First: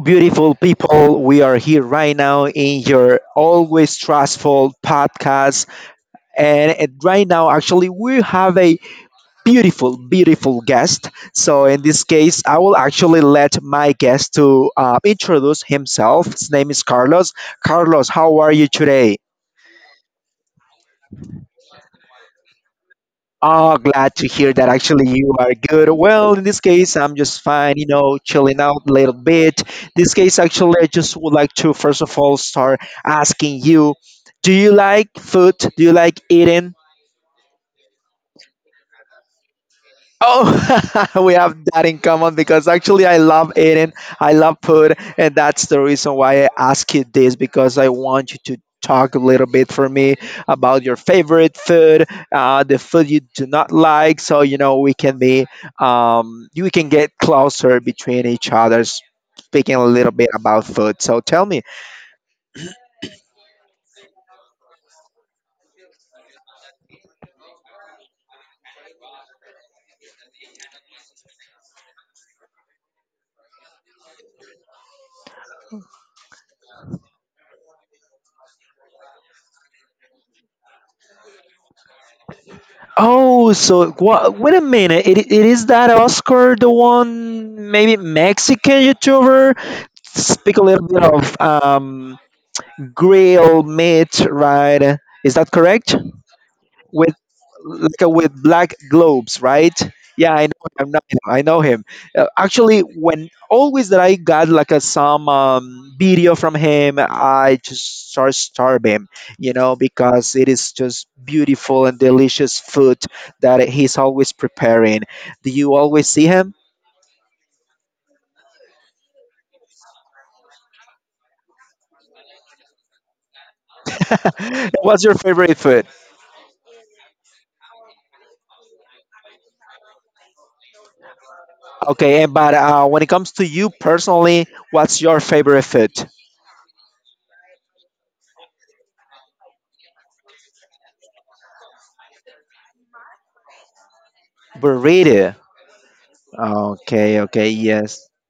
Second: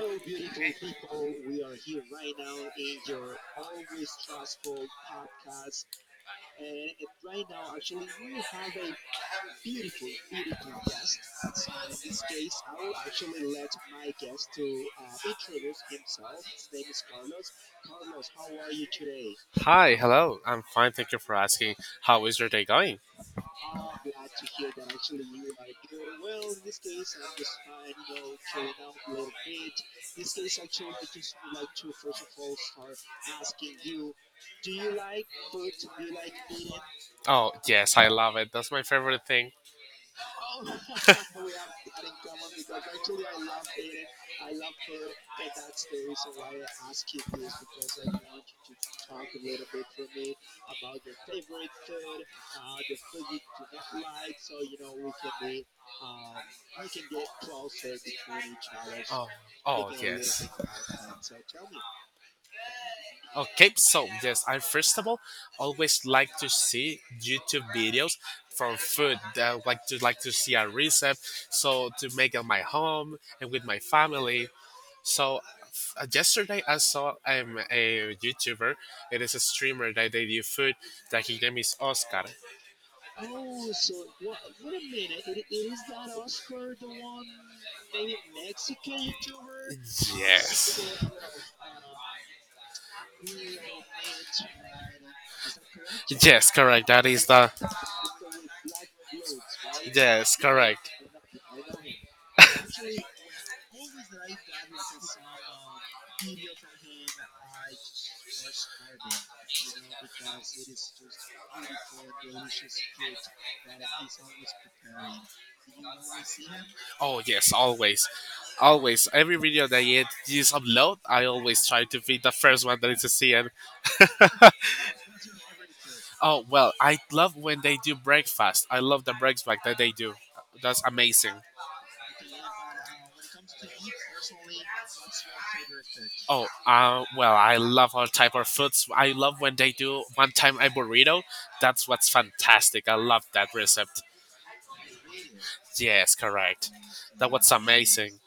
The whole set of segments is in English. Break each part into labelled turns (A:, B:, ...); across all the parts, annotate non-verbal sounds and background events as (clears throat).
A: beautiful people. We are here right now in your always stressful podcast. And right now, actually, we have a beautiful, beautiful guest. So, in this case, I will actually let my guest to introduce himself. His name is Carlos. Carlos, how are you today?
B: Hi, hello. I'm fine. Thank you for asking. How is your day going?
A: Oh, glad to hear that actually you are good. Well, in this case, I'm just fine, you know, chilling out a little bit. This case, actually, I just would like to first of all start asking you, do you like food? Do you like eating?
B: Oh, yes, I love it. That's my favorite thing.
A: Oh, (laughs) we have that in common because actually I love eating, I love food, and that's the reason why I ask you this because I want you to talk a little bit for me about your favorite food, the food you do not like, so you know we can be, we can get closer between each other.
B: Oh,
A: Speaking a
B: oh
A: little bit
B: yes.
A: about food, so tell me.
B: Okay, so yes, I first of all always like to see YouTube videos from food. I like to see a recipe, so to make at my home and with my family. So yesterday I saw a YouTuber. It is a streamer that they do food. That his name is Oscar.
A: Oh, so wha wait a minute, it is that Oscar, the one maybe Mexican YouTuber speak a
B: Yes.
A: little bit of grill meat, right? Is that correct?
B: Yes, correct. That
A: With
B: is the.
A: like a, with black globes, right? Yeah,
B: Yes,
A: I know him.
B: correct.
A: I know him. Actually, when always that I got like a some video from him, I just start starve him, you know, because it is just beautiful and delicious food that he's always preparing. Do you always see him?
B: Oh, yes, always. Always. Every video that you upload, I always try to be the first one that is seen. (laughs)
A: (laughs) What's your favorite food?
B: Oh, well, I love when they do breakfast. I love the breakfast that they do. That's amazing.
A: Okay, and but when it comes to you personally, what's your favorite food?
B: Oh, well, I love all type of foods. I love when they do one time a burrito. That's what's fantastic. I love that recipe.
A: Burrito.
B: Yes, correct.
A: Okay,
B: That
A: okay,
B: was
A: yes.
B: amazing.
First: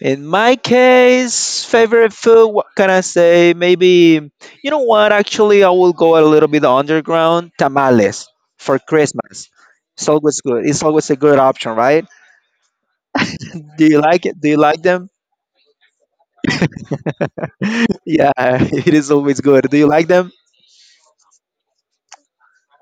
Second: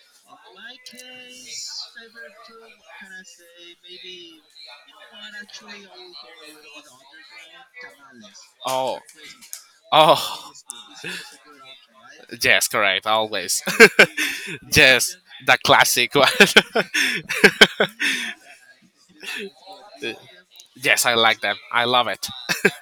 A: In my case, favorite food, what can I say? Maybe, you know what? Actually, I will go a little bit underground. Tamales for
B: Oh,
A: Christmas. It's always
B: oh,
A: good. It's always a good option, right?
B: (laughs) yes, correct. Always.
A: Do you like it? Do you
B: (laughs)
A: like them?
B: Yes, the classic one.
A: (laughs) Yeah, (laughs) it is always good. Do you like them?
B: (laughs) Yes, I like them. I love it.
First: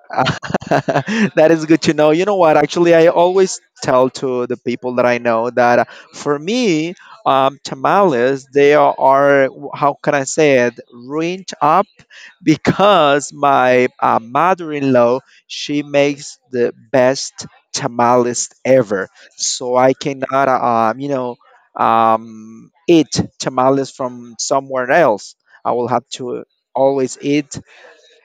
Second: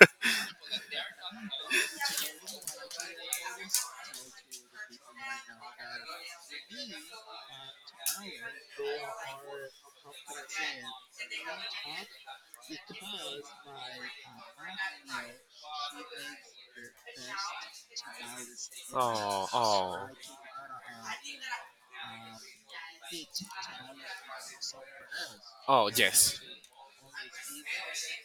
A: (laughs) that is good to know. You know what? Actually, I always tell to the people that I know that for me, tamales they are how can I say it ruined up because my mother-in-law she makes the best tamales ever.
B: Oh,
A: So I
B: oh,
A: cannot, you know, eat tamales from somewhere else. I will
B: oh,
A: have
B: yes.
A: to always eat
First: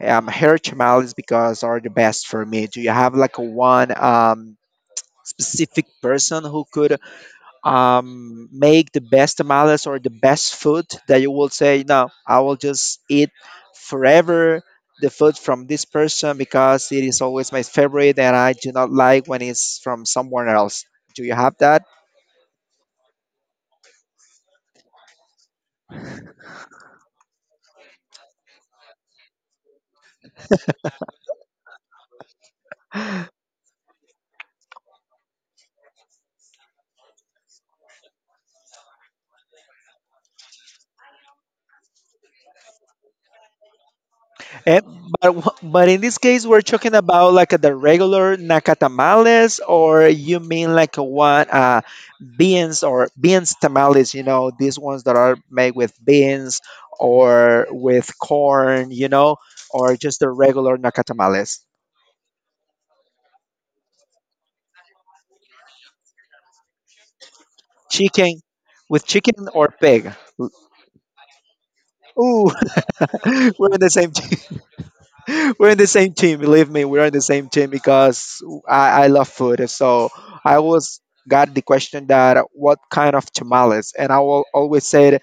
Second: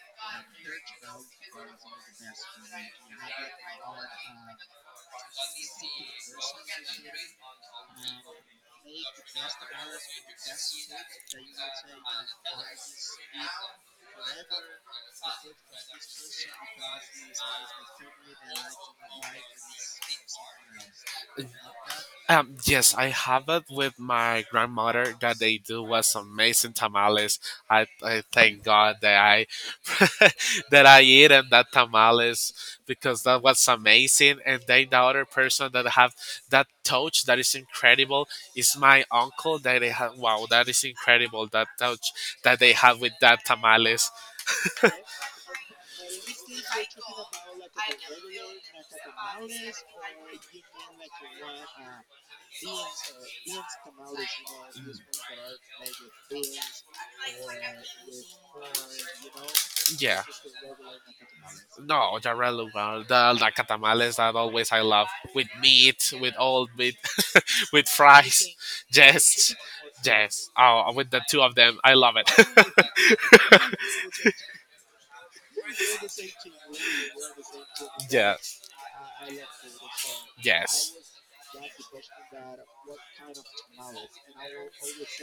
A: her tamales because are the best for me. Do you have like a one specific person who could make the best tamales or the best food that you will say, no, I will just eat forever the food from this person because it is always my favorite and I do not like when it's from someone else. Do you have that?
B: Yes, I have it with my grandmother that they do was amazing tamales. I thank God that I (laughs) that I eat and that tamales because that was amazing. And then the other person that have that touch that is incredible is my uncle that they have. Wow, that is incredible that touch that they have with that tamales.
A: Eh, but in this case, we're talking about like the regular naka tamales, or you mean like a one? Beans or beans tamales, you know, these ones that are made with beans or with corn, you know, or just
B: Yeah.
A: the regular naca tamales
B: No, the regular, the like tamales that always I love with meat, with all meat, with
A: chicken
B: fries, (laughs)
A: with chicken
B: just
A: or pig.
B: yes. Oh, with the two of them, I love it.
A: Ooh. (laughs) We're in the same team. (laughs) We're in the same team, believe me, we're in the same team
B: (laughs) Yeah,
A: because I love food so I
B: yes,
A: was got the question that what kind of tamales and I will always say it,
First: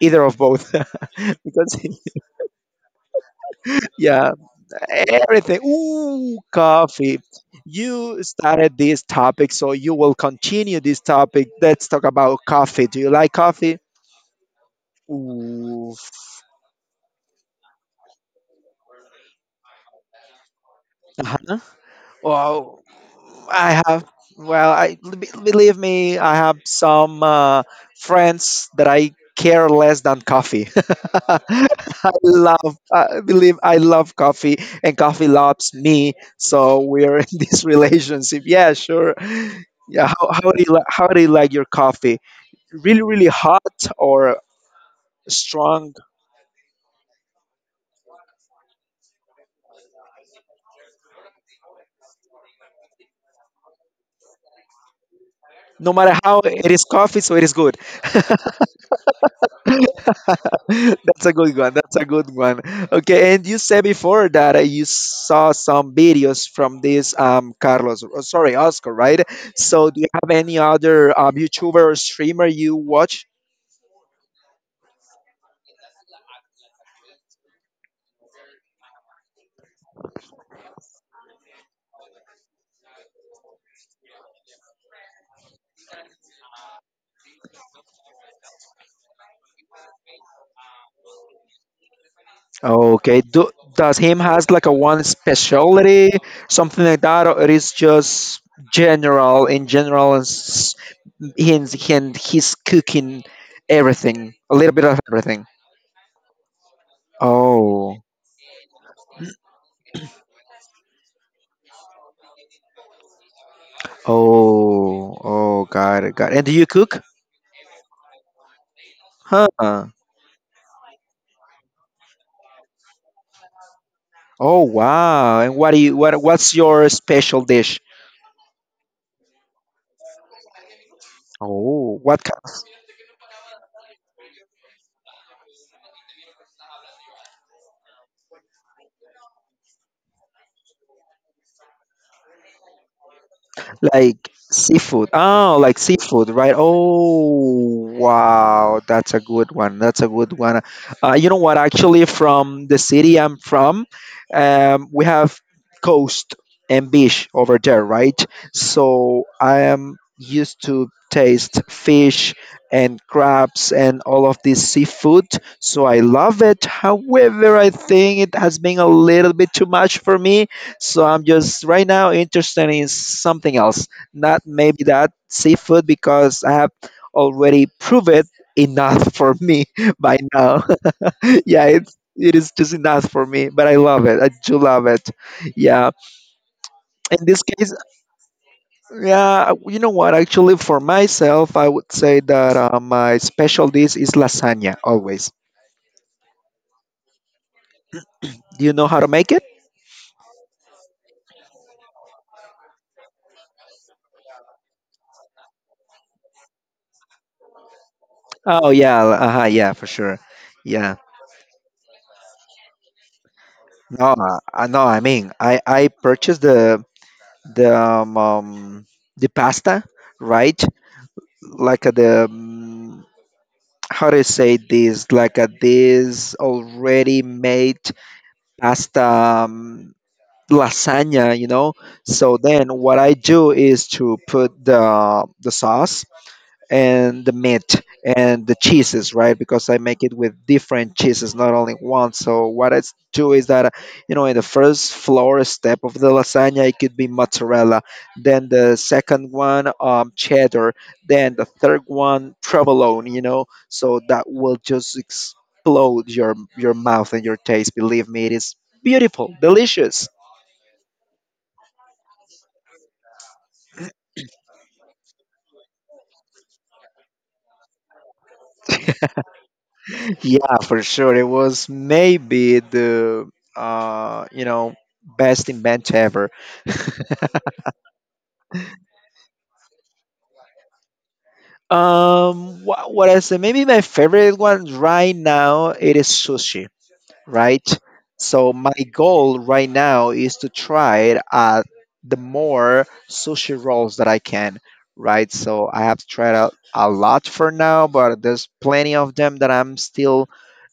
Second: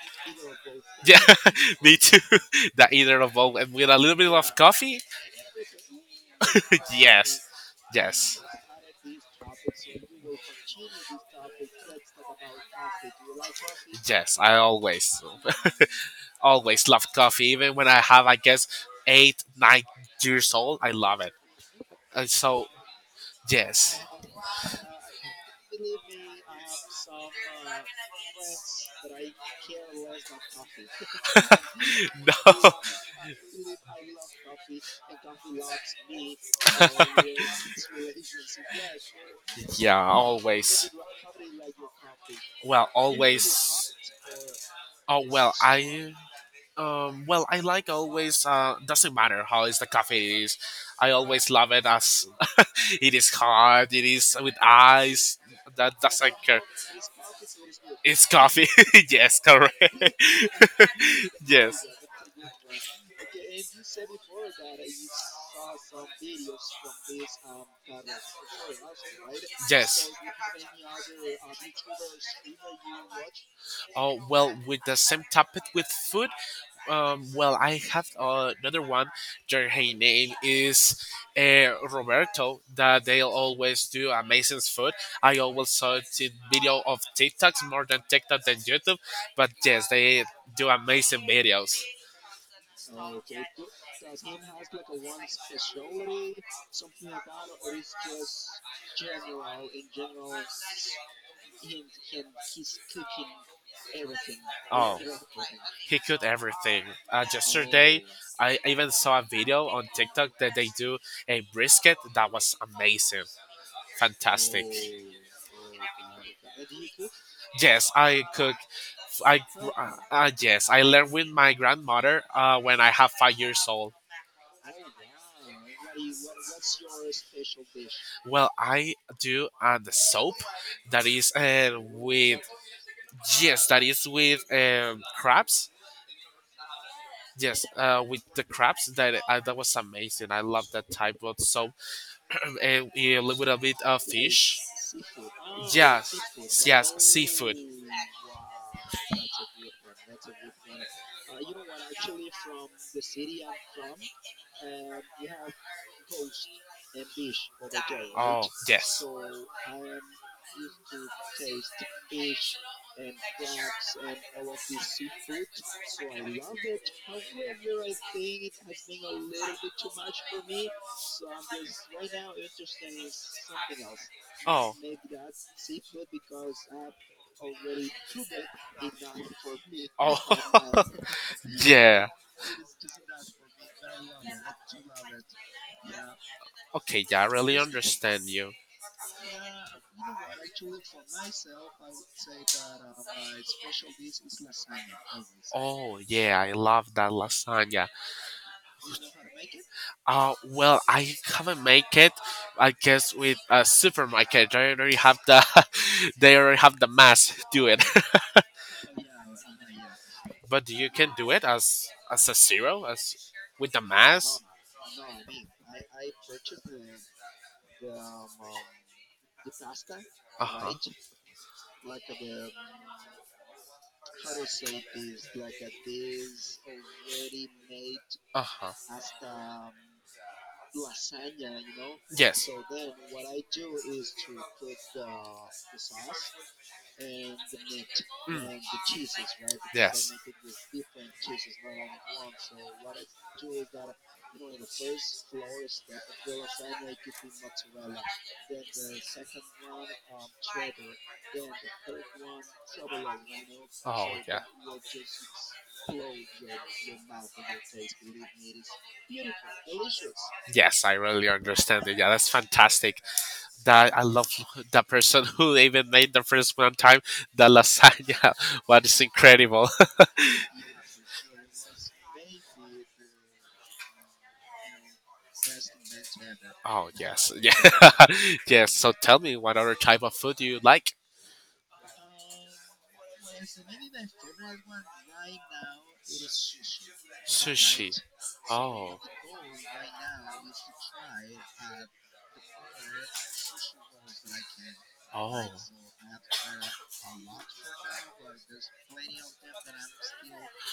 A: either of both
B: yeah,
A: (laughs)
B: (laughs)
A: because
B: me too. (laughs) The either of both, and with
A: (laughs)
B: a little
A: yeah.
B: bit of coffee.
A: Everything. Ooh,
B: (laughs)
A: coffee.
B: Yes,
A: You
B: yes,
A: started this topic, so you will continue this topic. Let's talk about coffee. Do you like coffee?
B: yes. I always,
A: Ooh.
B: (laughs) always love coffee, even when I have, I guess, 8, 9 years old. I love it.
A: Uh-huh.
B: And so,
A: Well, I
B: yes,
A: have. Well, believe me, I have some friends that I care less than coffee. (laughs) I
B: (laughs) no,
A: love, I believe I love coffee, and coffee loves me. So we're in (laughs) this relationship. Yeah, sure.
B: yeah,
A: Yeah,
B: always.
A: how do you like your coffee?
B: Well,
A: Really, really
B: always.
A: hot or
B: Oh, well,
A: strong?
B: I well, I like always. Doesn't matter how is the coffee is. I always love it as (laughs) it is hot. It is with ice.
A: No
B: That
A: matter
B: doesn't
A: how
B: care.
A: it is coffee, so it is good. (laughs)
B: It's coffee. (laughs) Yes, correct.
A: (laughs) That's a
B: (laughs)
A: good one.
B: Yes.
A: That's a good one. Okay, and you said before that you saw some videos from this Carlos, oh, sorry, Oscar, right? So do you
B: Yes.
A: have any other YouTuber or streamer you watch?
B: Oh, well, with the same topic with food. Well, I have another one. Their her name is Roberto. That they always do amazing food. I always saw the video of TikToks more than TikTok than YouTube, but yes, they do amazing videos.
A: Okay, do, does him has like a one specialty, something like that, or it is just general and in his cooking everything, a little bit
B: Oh,
A: of everything.
B: he could everything.
A: Oh,
B: Yesterday, I even saw a video on TikTok that they do a brisket that was amazing, fantastic.
A: oh, oh, got it, got it. And do you cook?
B: Yes, I cook. I
A: Huh.
B: Yes, I learned with my grandmother when I have 5 years old.
A: Oh wow. And what do you what's your special dish?
B: Well, I do the soap that is
A: Oh, what.
B: with yes, that is with crabs. Yes, with the crabs that that was amazing. I love that type of soap, a little bit of
A: Like
B: fish.
A: seafood. Oh, like
B: Yes,
A: seafood, right?
B: yes, seafood.
A: Oh, wow. That's a good one. That's a good one. You know what? Actually, from the city I'm from, we have coast and beach over there, right?
B: Oh, yes.
A: So I am used to taste fish and crabs and all of this seafood. So I love it. However, I think it has been a little bit too much for me so I'm just right now interested in something else, not
B: Oh,
A: maybe that seafood because I have already proved it enough (laughs) for me
B: oh,
A: by now. (laughs)
B: (laughs)
A: yeah, it's
B: yeah.
A: it is just enough for me, but I love it. I do love it. Yeah.
B: Okay, yeah, I
A: In this
B: really
A: case,
B: understand you.
A: yeah, you know what? Actually, for myself, I would say that my special dish is lasagna always.
B: Oh, yeah, I love that lasagna.
A: Do you know how to make it?
B: Well, I haven't make it. I guess with a supermarket, they already have the, (laughs) they already have the mass do it.
A: Oh yeah, yeah, for sure.
B: (laughs) But you
A: Yeah.
B: can do it as a zero, as with the
A: No, uh,
B: mass.
A: uh, no, I mean, I purchased the um, um, the pasta,
B: Uh
A: right?
B: huh.
A: Like the how do you say this? Like this already made
B: Uh huh.
A: pasta lasagna, you know. So
B: Yes.
A: then what I do is to put the sauce and the meat and the
B: Mm.
A: cheeses, right? Because I make
B: Yes.
A: it with different cheeses, not only one. So what do is that, you know, in the first floor step of the lasagna, it could be mozzarella, then the second one, cheddar, then the third one, provolone. You know, so
B: Oh,
A: that
B: yeah.
A: will just explode your mouth and your taste. Believe me, it is beautiful, delicious.
B: Yes, I really understand it. Yeah, that's fantastic. That I love the person who even made the first one time the lasagna. (laughs) What is incredible. (laughs)
A: Yeah, for sure. It was maybe the you know best event ever.
B: Oh,
A: (laughs)
B: yes, yeah, (laughs) yes. So tell me, what other type of food do you like?
A: What I say, maybe my favorite one right now it is sushi, right?
B: Sushi.
A: So my
B: Oh,
A: goal right now is to try the more sushi rolls that I can, right?
B: oh,
A: So I have tried a lot for now, but there's plenty of them that I'm still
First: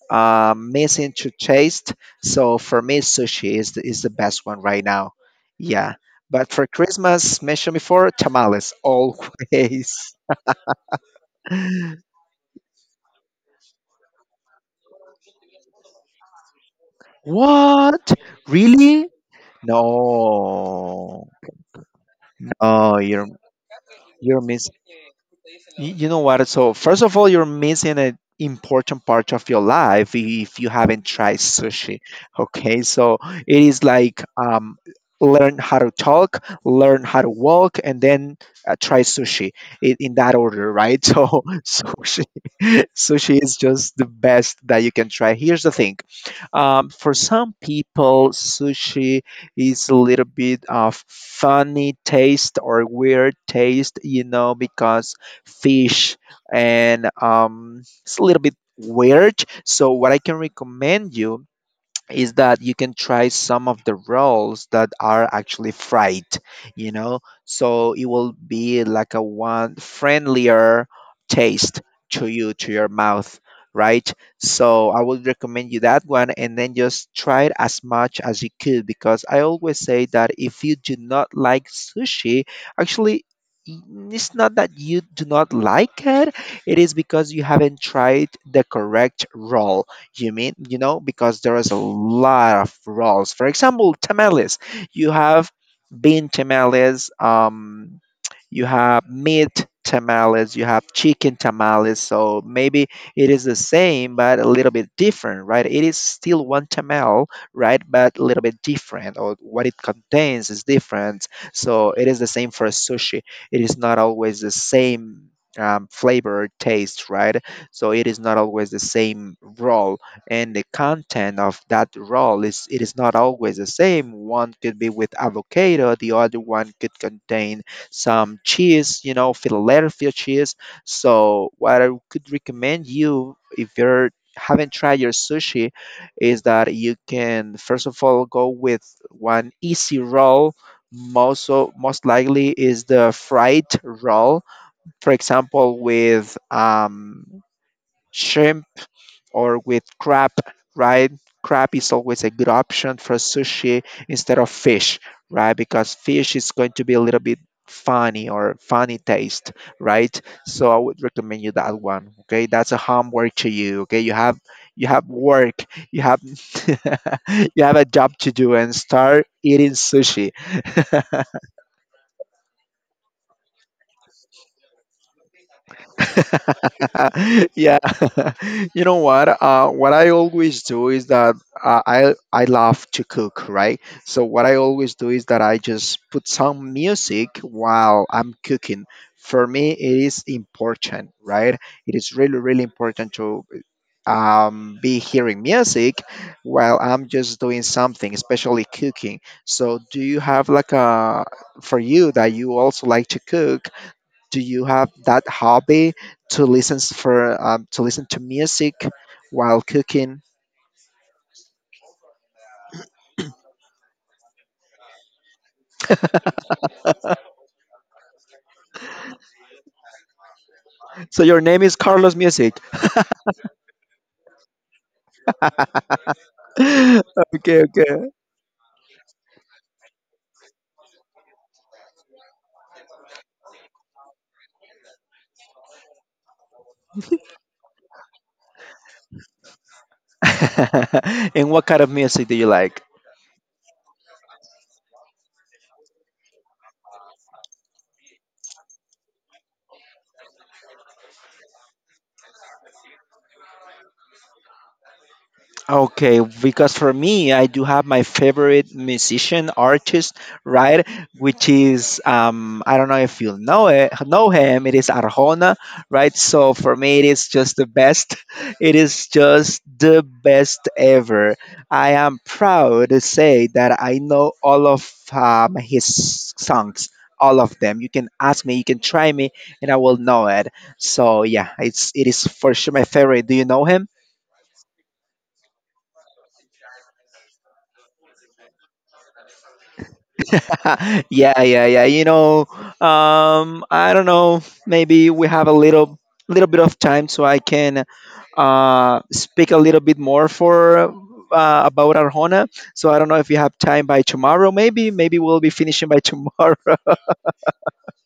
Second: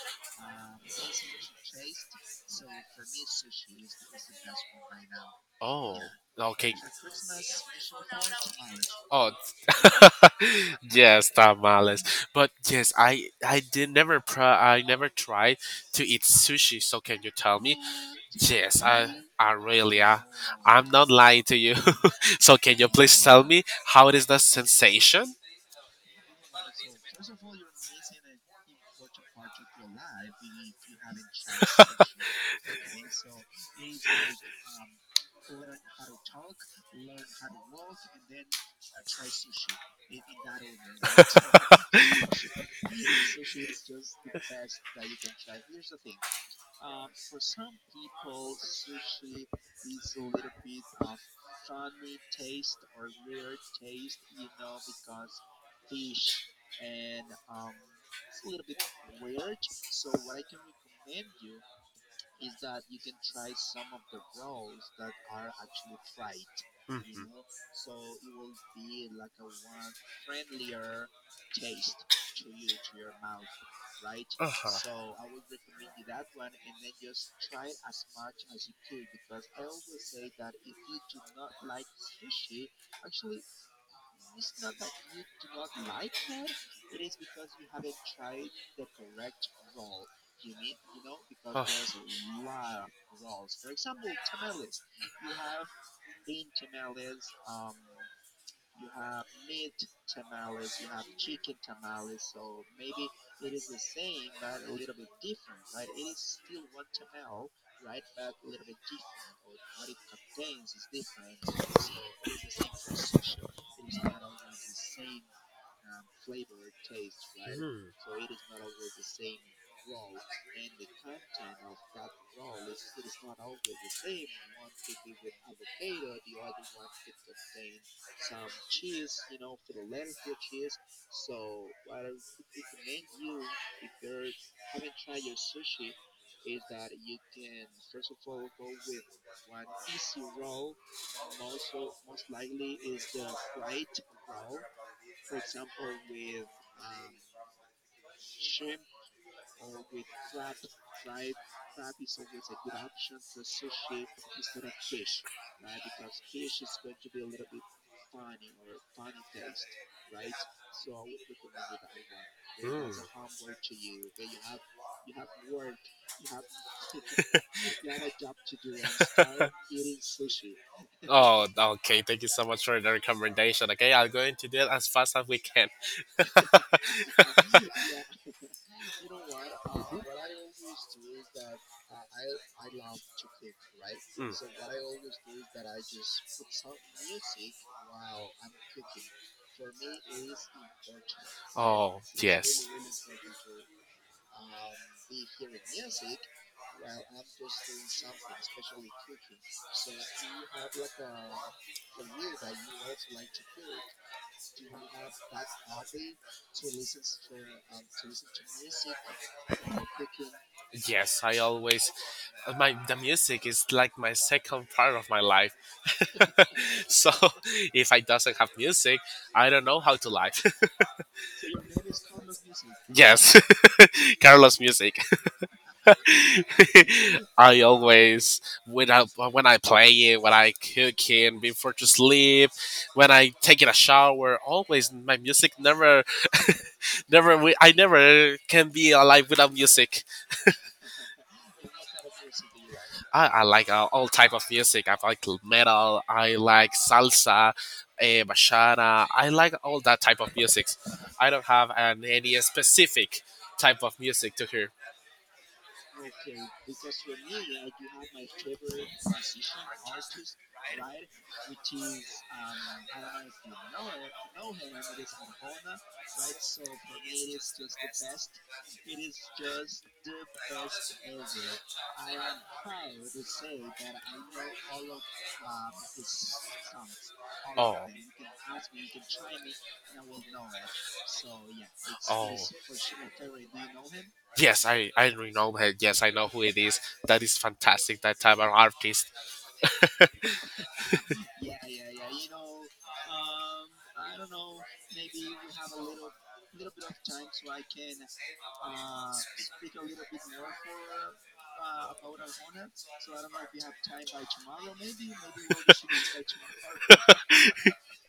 A: missing to taste. So for me, sushi is is the best one right now. Yeah.
B: oh.
A: But for
B: Okay.
A: Christmas, mentioned before, tamales
B: Oh,
A: always. (laughs)
B: (laughs) yes, tamales. But yes, I did never I never tried to eat sushi. So can you tell me?
A: What?
B: Yes,
A: Really?
B: I really I'm not
A: No.
B: lying to you. (laughs) So can you
A: Oh,
B: please tell me how it is the
A: you're mis
B: sensation?
A: Y- You know what? So first of all, you're missing an important part of your life if you haven't tried sushi. Okay, so it is like learn how to talk, learn how to walk, and then try sushi in that order, right? (laughs) So sushi, (laughs) sushi is just the best that you can try. Here's the thing: for some people, sushi is a little bit of funny taste or weird taste, you know, because fish, and it's a little bit weird. So what I can recommend you is that you can try some of the rolls that are actually fried, you know,
B: Mhm.
A: so it will be like a one friendlier taste to you, to your mouth, right? So I
B: Uh-huh.
A: would recommend you that one and then just try it as much as you could because I always say that if you do not like sushi, actually, it's not that you do not like it is because you haven't tried the correct roll you mean, you know, because there
B: Oh.
A: is a lot of rolls. For example, tamales. You have bean tamales, you have meat tamales, you have chicken tamales. So maybe it is the same, but a little bit different, right? It is still one tamal, right? But a little bit different, or what it contains is different. So it is the same for sushi. It is not always the same flavor or taste, right?
B: Mm,
A: So it is not always the same roll and the content of that roll is it is not always the same. One could be with avocado, the other one could contain some cheese, you know, Philadelphia cheese. So what I could recommend you if you're haven't tried your sushi is that you can first of all go with one easy roll most likely is the fried roll for example with shrimp or with crab, right? Crab is always a good option for sushi instead of fish, right? Because fish is going to be a little bit funny or funny taste, right? So I would recommend you that one. Okay, that's a
B: mm.
A: homework to you. Okay, you have work, you have (laughs) you have a job to do, and start eating sushi. (laughs)
B: Oh, okay. Thank you so much for the recommendation. Okay, I'll go into that as fast as we can. (laughs)
A: (laughs) yeah (laughs) You know what I always do is that I love to cook, right? So what I always do
B: Mm.
A: is that I just put some music while I'm cooking. For me it is important, right? It
B: Oh,
A: is really really
B: yes.
A: important to be hearing music while I'm just doing something, especially cooking. So do you have like a, for you that you also like to cook, do you have that hobby to listen for, to listen to music while cooking?
B: Yes, I always my the music is like my second part of my life. (laughs) So if I doesn't have music, I don't know how to live.
A: So your name is Carlos Music.
B: (laughs) Yes. (laughs) Carlos music. (laughs)
A: (laughs)
B: I
A: Okay, okay.
B: always when I play it, when I cook it before to sleep, when I take in a shower, always my music never (laughs) never wi- I never can be alive without music.
A: (laughs) And what kind of music do you like?
B: I like all type of music. I like metal. I like salsa. Bachata. I like all that type of music. I don't have any specific type of music to hear.
A: Okay, because for me, I do have my favorite musician artist, right? Which is I don't know if you know him. It is Arjona, right? So for me, it is just the best. (laughs) It is just the best ever. I am proud to say that I know all of his songs, all of
B: Oh,
A: them. You can ask me, you can try me, and I will know it. So yeah, it is
B: oh,
A: for sure my favorite. Do you know him?
B: yes, I really know that. Yes, I know who it is. That is fantastic. That type of artist.
A: (laughs) Yeah, yeah, yeah. You know, I don't know. Maybe we have a little, little bit of time, so I can speak a little bit more for about Arjona. So I don't know if you have time by tomorrow. Maybe, maybe we'll be finishing by tomorrow.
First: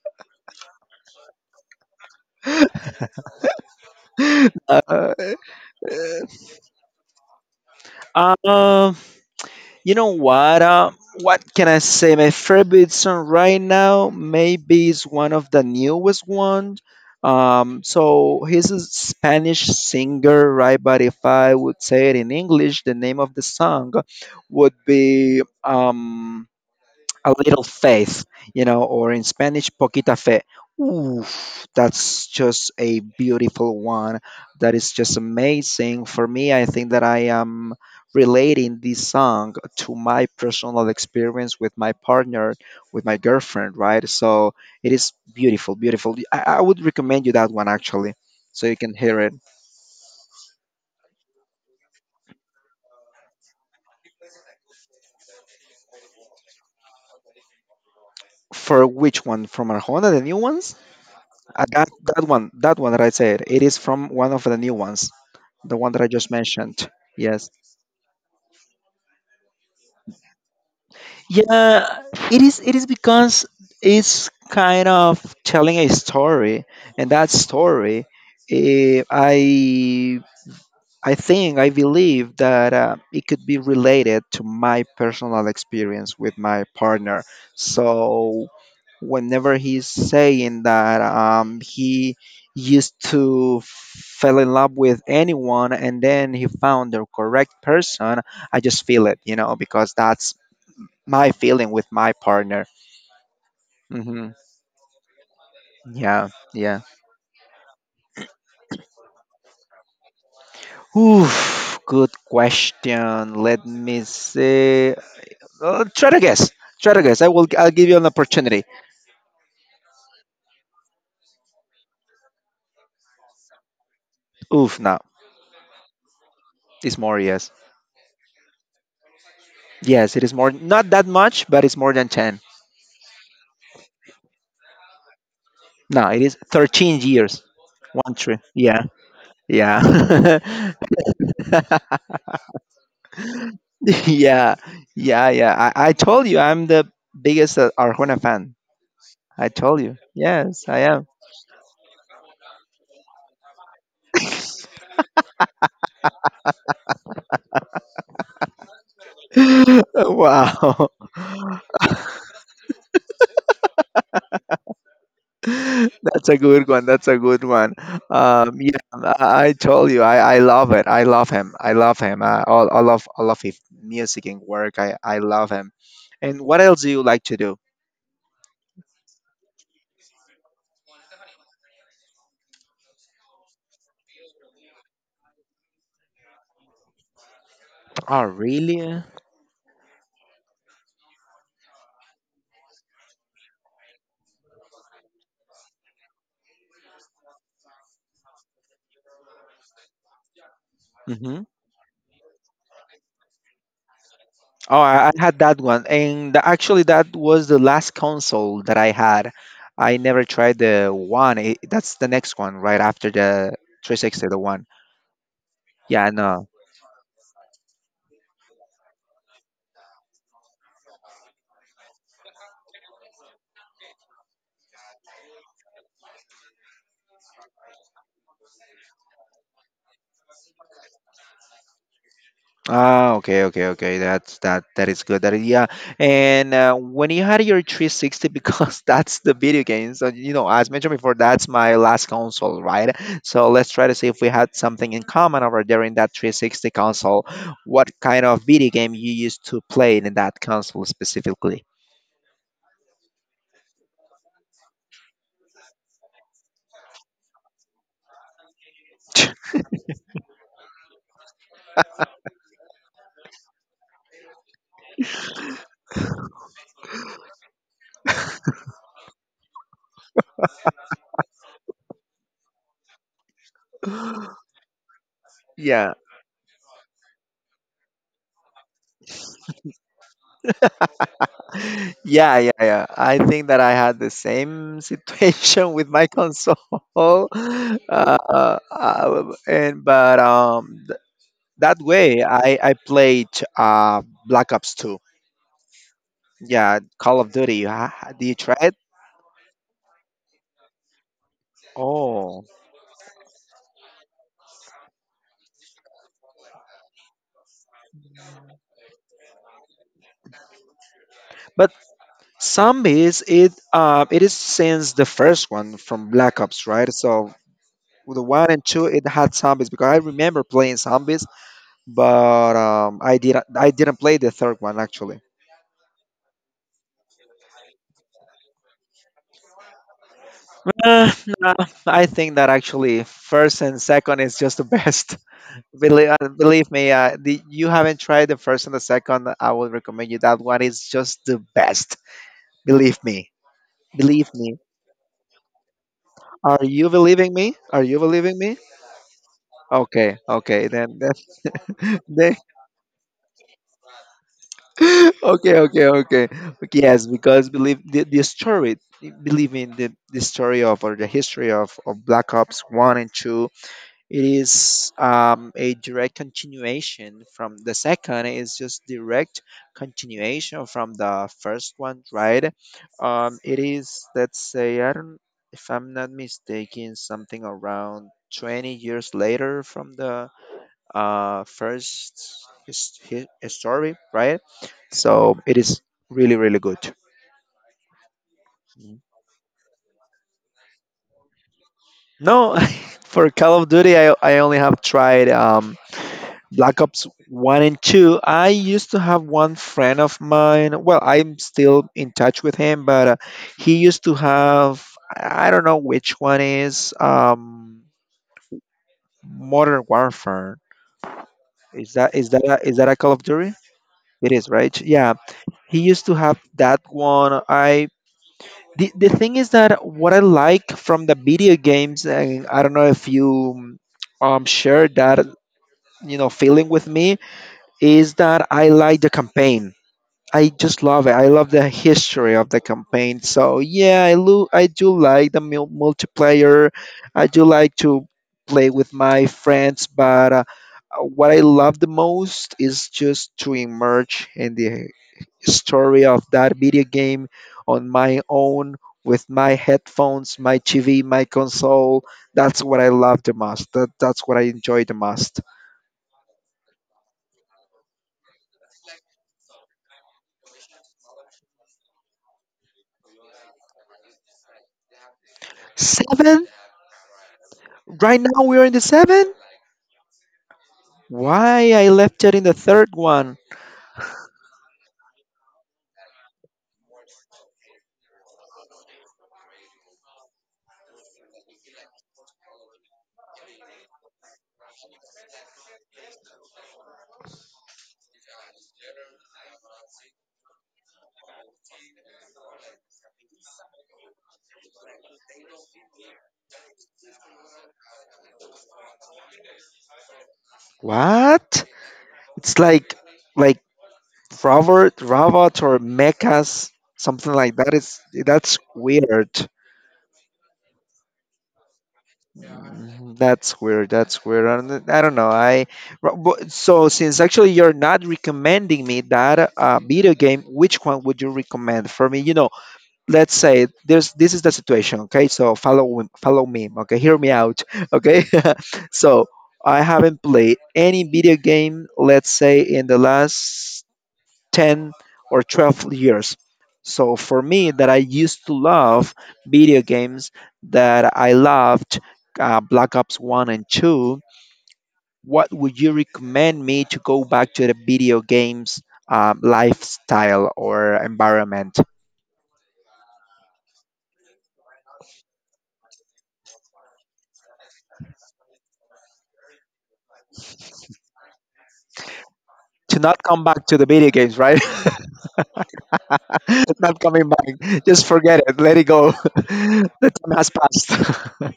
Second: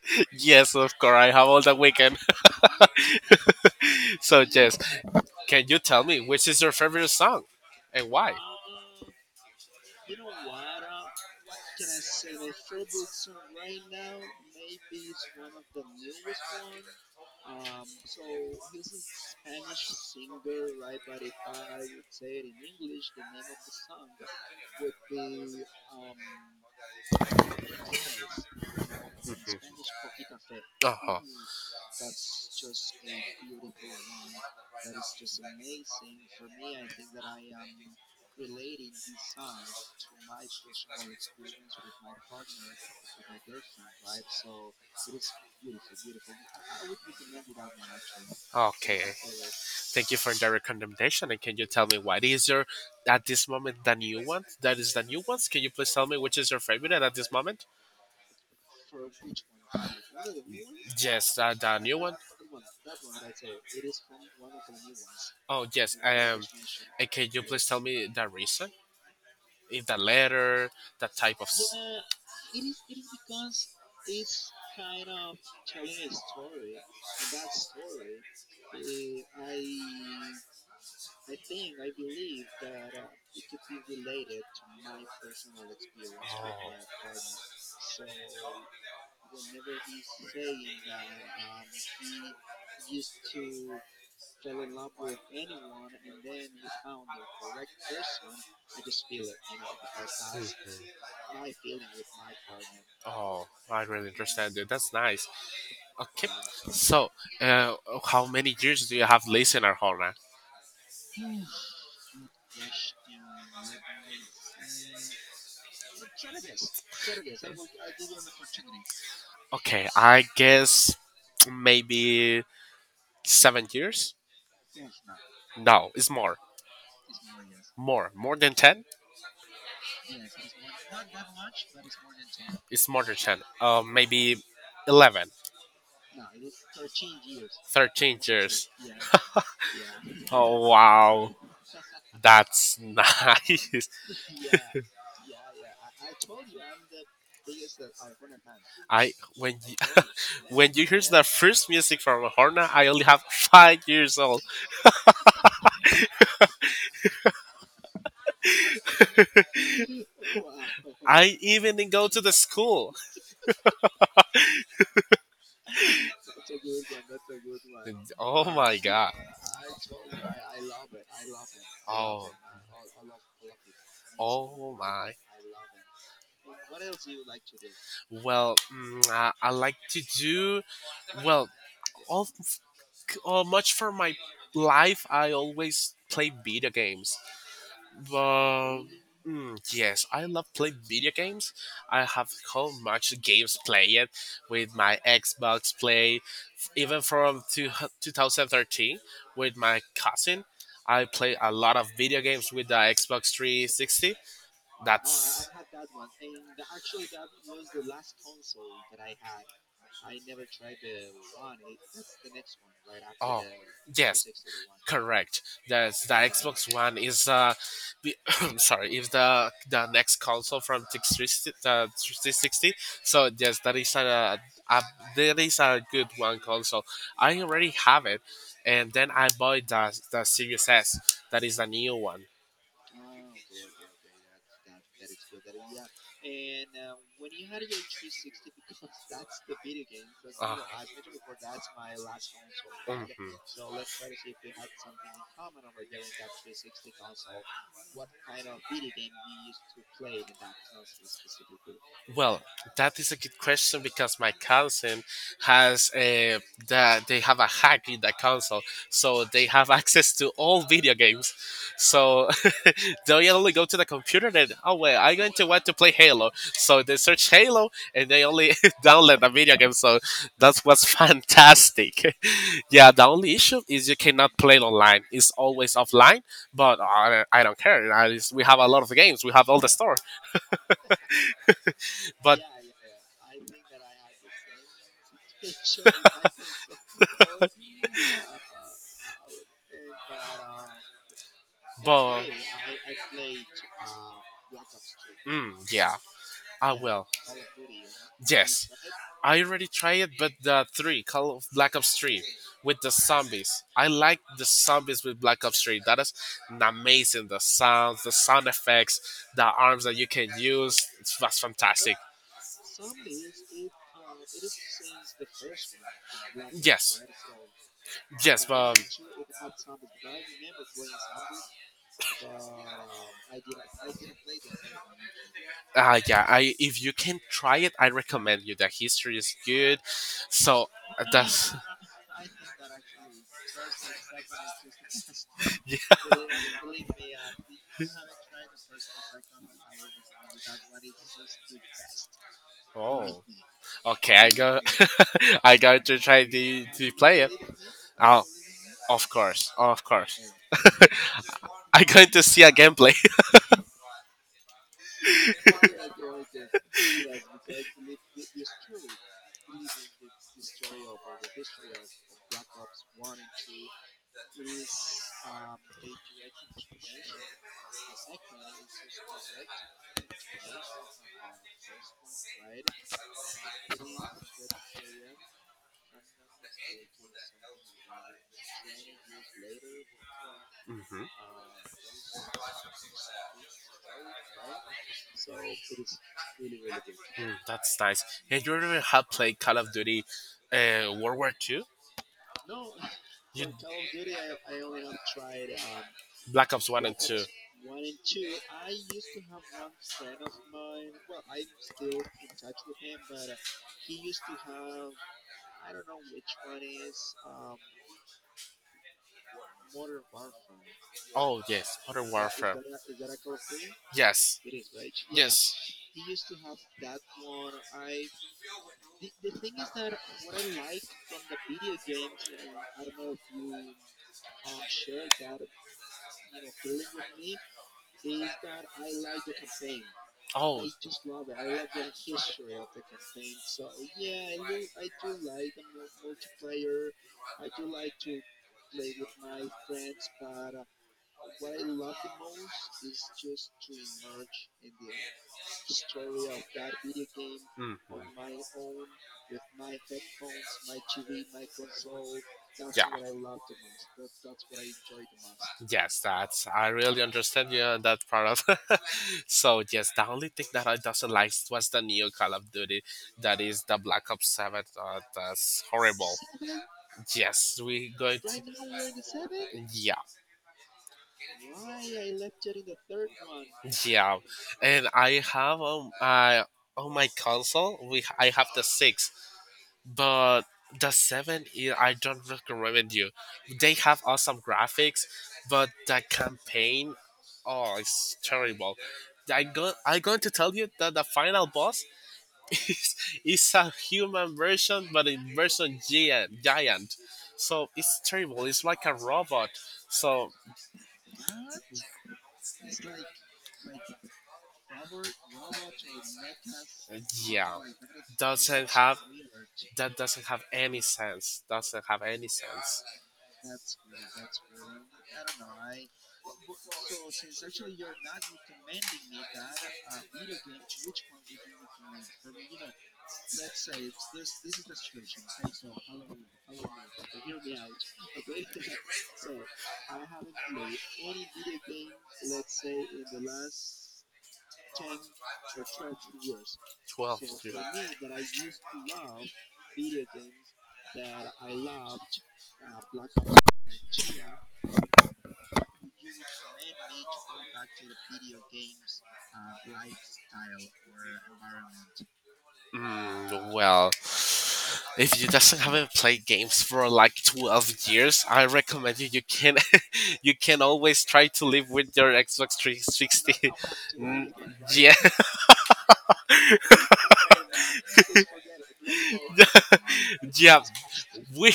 B: (laughs) Yes, of course. I have all the weekend. (laughs) So yes,
A: (laughs)
B: can you tell me
A: uh,
B: which is your favorite song, and why?
A: um, You know what? What can I say? My favorite song right now maybe is one of the newest ones. So he's a Spanish singer, right? But if I would say it in English, the name of the song would be a little faith, you know, or in Spanish, poquita fe.
B: Oh,
A: Ooh, that's just a beautiful one. That is just amazing. For me, I think that I am relating this song to my personal experience with my partner, with my girlfriend, right? So it is beautiful, beautiful. I would recommend you that one actually, so you can
B: okay.
A: hear it.
B: Thank you for the recommendation. And can you tell me what is your at this moment the new one? That is the new ones. Can you please tell me which is your favorite at this moment?
A: For which one? From Arjona, the new ones?
B: Yes,
A: Uh,
B: the
A: that
B: new one.
A: that one right there. It is from one of the new ones,
B: Oh,
A: the one
B: yes.
A: that I just mentioned.
B: And can you
A: Yes.
B: please tell me the reason? Is the letter, the type of?
A: Yeah, it is. It is because it's kind of telling a story, and that story, eh, I I think, I believe that it could be related to my personal experience with my partner. So, whenever he's saying that he used to fell in love with anyone and then he found the correct person, I just feel it, you know, because that's my feeling with my partner.
B: Oh, oh, I really
A: Hmm
B: understand you. That's nice. Okay.
A: Yeah, yeah.
B: So, uh, how many years do you have lived in Arjona?
A: Oof, good question. Let me see. Try to guess. Try to guess. I will. I'll give you an opportunity.
B: Okay, I guess maybe 7 years.
A: Oof, no,
B: No, it's more,
A: it's more. Yes,
B: more than 10.
A: yes, it is more. Not that much, but it's more than ten.
B: It's smarter than maybe 11,
A: No, it is 13 years. One
B: thirteen
A: three.
B: years
A: Yeah, yeah,
B: Oh, wow, that's (laughs) nice.
A: (laughs) yeah, yeah. I told you I'm the biggest Arjona fan.
B: I
A: I
B: when you
A: told you.
B: (laughs)
A: Yes,
B: When
A: I
B: you hear
A: am.
B: the first music from a horna, I only have 5 years old.
A: (gasps) (laughs) wow.
B: I
A: (laughs)
B: even didn't go to the school.
A: (laughs) That's a good one. That's a good one.
B: Oh my
A: Yeah,
B: god.
A: I told you, I love it. I love him. I love him.
B: Oh.
A: All of his music and
B: Oh
A: work.
B: my.
A: I love him. And what else do you like to do?
B: Well, I like to do well. All, much for my life, I always play video games.
A: Oh,
B: But
A: really?
B: yes, I love playing video games. I have how much games played with my Xbox Play, even from 2013 with my cousin. I play
A: Hmm
B: a lot of video games with the Xbox 360.
A: Oh, I had
B: That's
A: that one, and actually, that was the last console that I had. I never tried the one. That's the next one, right after
B: Oh,
A: the
B: yes,
A: 360, the one.
B: correct. That's
A: Yeah,
B: the
A: no.
B: Xbox One is the, (coughs) (clears throat) sorry, is the next console from 360. 360. So yes, that is a, a good one console. I already have it, and then I bought the Series S. That is the new one.
A: Ah, okay, okay, okay. That's that. That is good. That is, yeah. And when you had your 360, because (laughs) that's the video game. So you know, as mentioned before, that's my last console, right? So let's try to see if we had something in common over there in that 360 console. What kind of video game you used to play in that console specifically?
B: Well, that is a good question because my cousin has a that they have a hack in the console, so they have (laughs) access to all video games. So (laughs) they only go to the computer and oh wait, I'm going to want to play Halo. So they search Halo and they only (laughs) download the video game. So that was fantastic. (laughs) Yeah, the only issue is you cannot
A: (laughs)
B: play it online. It's always
A: Yeah.
B: offline, but I don't care. We have a lot of games. We have all the store,
A: Yeah,
B: but
A: yeah, yeah. I think that I had the same (laughs) situation with my console. (laughs)
B: (laughs)
A: And But that
B: but
A: way I played Black Ops 2.
B: mm, yeah, I
A: Yeah,
B: will.
A: Call of Duty. Did you try
B: Yes,
A: it?
B: I already tried it, but the three Call of Black Ops Three
A: Oh,
B: with the zombies. I like the zombies with Black Ops Three. That is amazing. The sounds, the sound effects, the arms that you can use. It was
A: but
B: fantastic.
A: zombies, it is since the first one from Black Ops, right?
B: Yes,
A: So the
B: yes,
A: one and
B: but
A: two it had zombies, because I remember playing zombies,
B: um,
A: but I didn't play the third one actually.
B: yeah, I if you can try it, I recommend you. The history is good, so
A: Uh, nah,
B: that's
A: I think that actually first and second is just the best.
B: (laughs)
A: (laughs)
B: yeah.
A: Believe, believe me, you haven't tried the first and the second. I would recommend you that one is just the best. Believe
B: Oh,
A: me.
B: okay.
A: Believe
B: I
A: me.
B: got (laughs) I got to try
A: Are
B: to,
A: you
B: to play it.
A: believing me? Are you
B: Oh,
A: believing me?
B: of course, of
A: Okay,
B: course. (laughs)
A: okay, then,
B: I'm
A: (laughs)
B: going to
A: then
B: see a gameplay.
A: (laughs) okay, okay, okay. Okay, yes, because believe the story, believe in the story of or the history of Black Ops 1 and 2. It is a direct continuation from the second is just direct continuation from the first one, right? It is, let's say, I don't, if I'm not mistaken, something around 20 years later from the
B: (laughs) Hmm.
A: first his, his story, right? So it is really really good.
B: Mm, that's nice. And you ever
A: Mhm.
B: have played Call of Duty, World War II?
A: No, (laughs) for
B: You
A: Call of Duty, I only have tried
B: Black Ops
A: Black
B: One and
A: Ops
B: Two.
A: 1 and 2. I used to have one friend of mine. Well, I'm still in touch with him, but he used to have, I don't know which one is, Modern Warfare.
B: Oh, yes, Modern
A: Is that a,
B: Warfare.
A: is that a Call of Duty? It
B: Yes.
A: is, right? Yeah.
B: Yes.
A: He used to have that one. I The thing is that what I like from the video games, and I don't know if you share that you know feeling with me, is that I like the campaign. I
B: Oh,
A: just love it. I love the history of the campaign. So yeah, I do like the multiplayer. I do like to play with my friends, but what I love the most is just to emerge in the story of that video game
B: mm,
A: on my own with my headphones, my TV, my console. That's what I
B: yeah.
A: love the most. That's what I enjoy the most.
B: Most. Yes, that's I really understand you on that part of. (laughs) So yes, the only thing that I doesn't like was the new Call of Duty, that is the Black Ops Seven. That's horrible.
A: Seven.
B: Yes, we
A: Right
B: going to
A: now we are in the seven.
B: yeah,
A: Why I left it in the third one?
B: yeah, and I have I on my console we I have the six, but the seven I don't recommend you. They have awesome graphics, but the campaign, oh, it's terrible. I'm going to tell you that the final boss (laughs) is, is a human version, but in version giant, giant. So it's terrible. It's like a robot. So
A: What? It's like Robert, robot or mechas, something like
B: yeah,
A: that. It's, that's
B: doesn't have
A: weird.
B: that doesn't have any sense. Doesn't have any sense.
A: Mm, that's weird. That's weird. I don't know. I so since actually you're not recommending me that video game, which one would you recommend for me? You know, let's say there's, this is the situation, okay, so follow me, okay, hear me out, (laughs) okay. (laughs) So I haven't played any video game, let's say in the last 10 or 12 years, so
B: 12,
A: for
B: dude.
A: me that I used to love video games, that I loved Black Ops 1 and 2, what would you recommend me to go back to the video games, lifestyle or environment,
B: Mm, well, if you doesn't haven't played games for like 12 years, I recommend you. You can, (laughs) you can always try to live with your Xbox three
A: to not
B: sixty.
A: come back to the video
B: Mm,
A: games, right?
B: yeah,
A: (laughs) It's not coming back. Just forget it. Let it go. (laughs)
B: (laughs) (laughs)
A: The time has
B: yeah.
A: passed.
B: We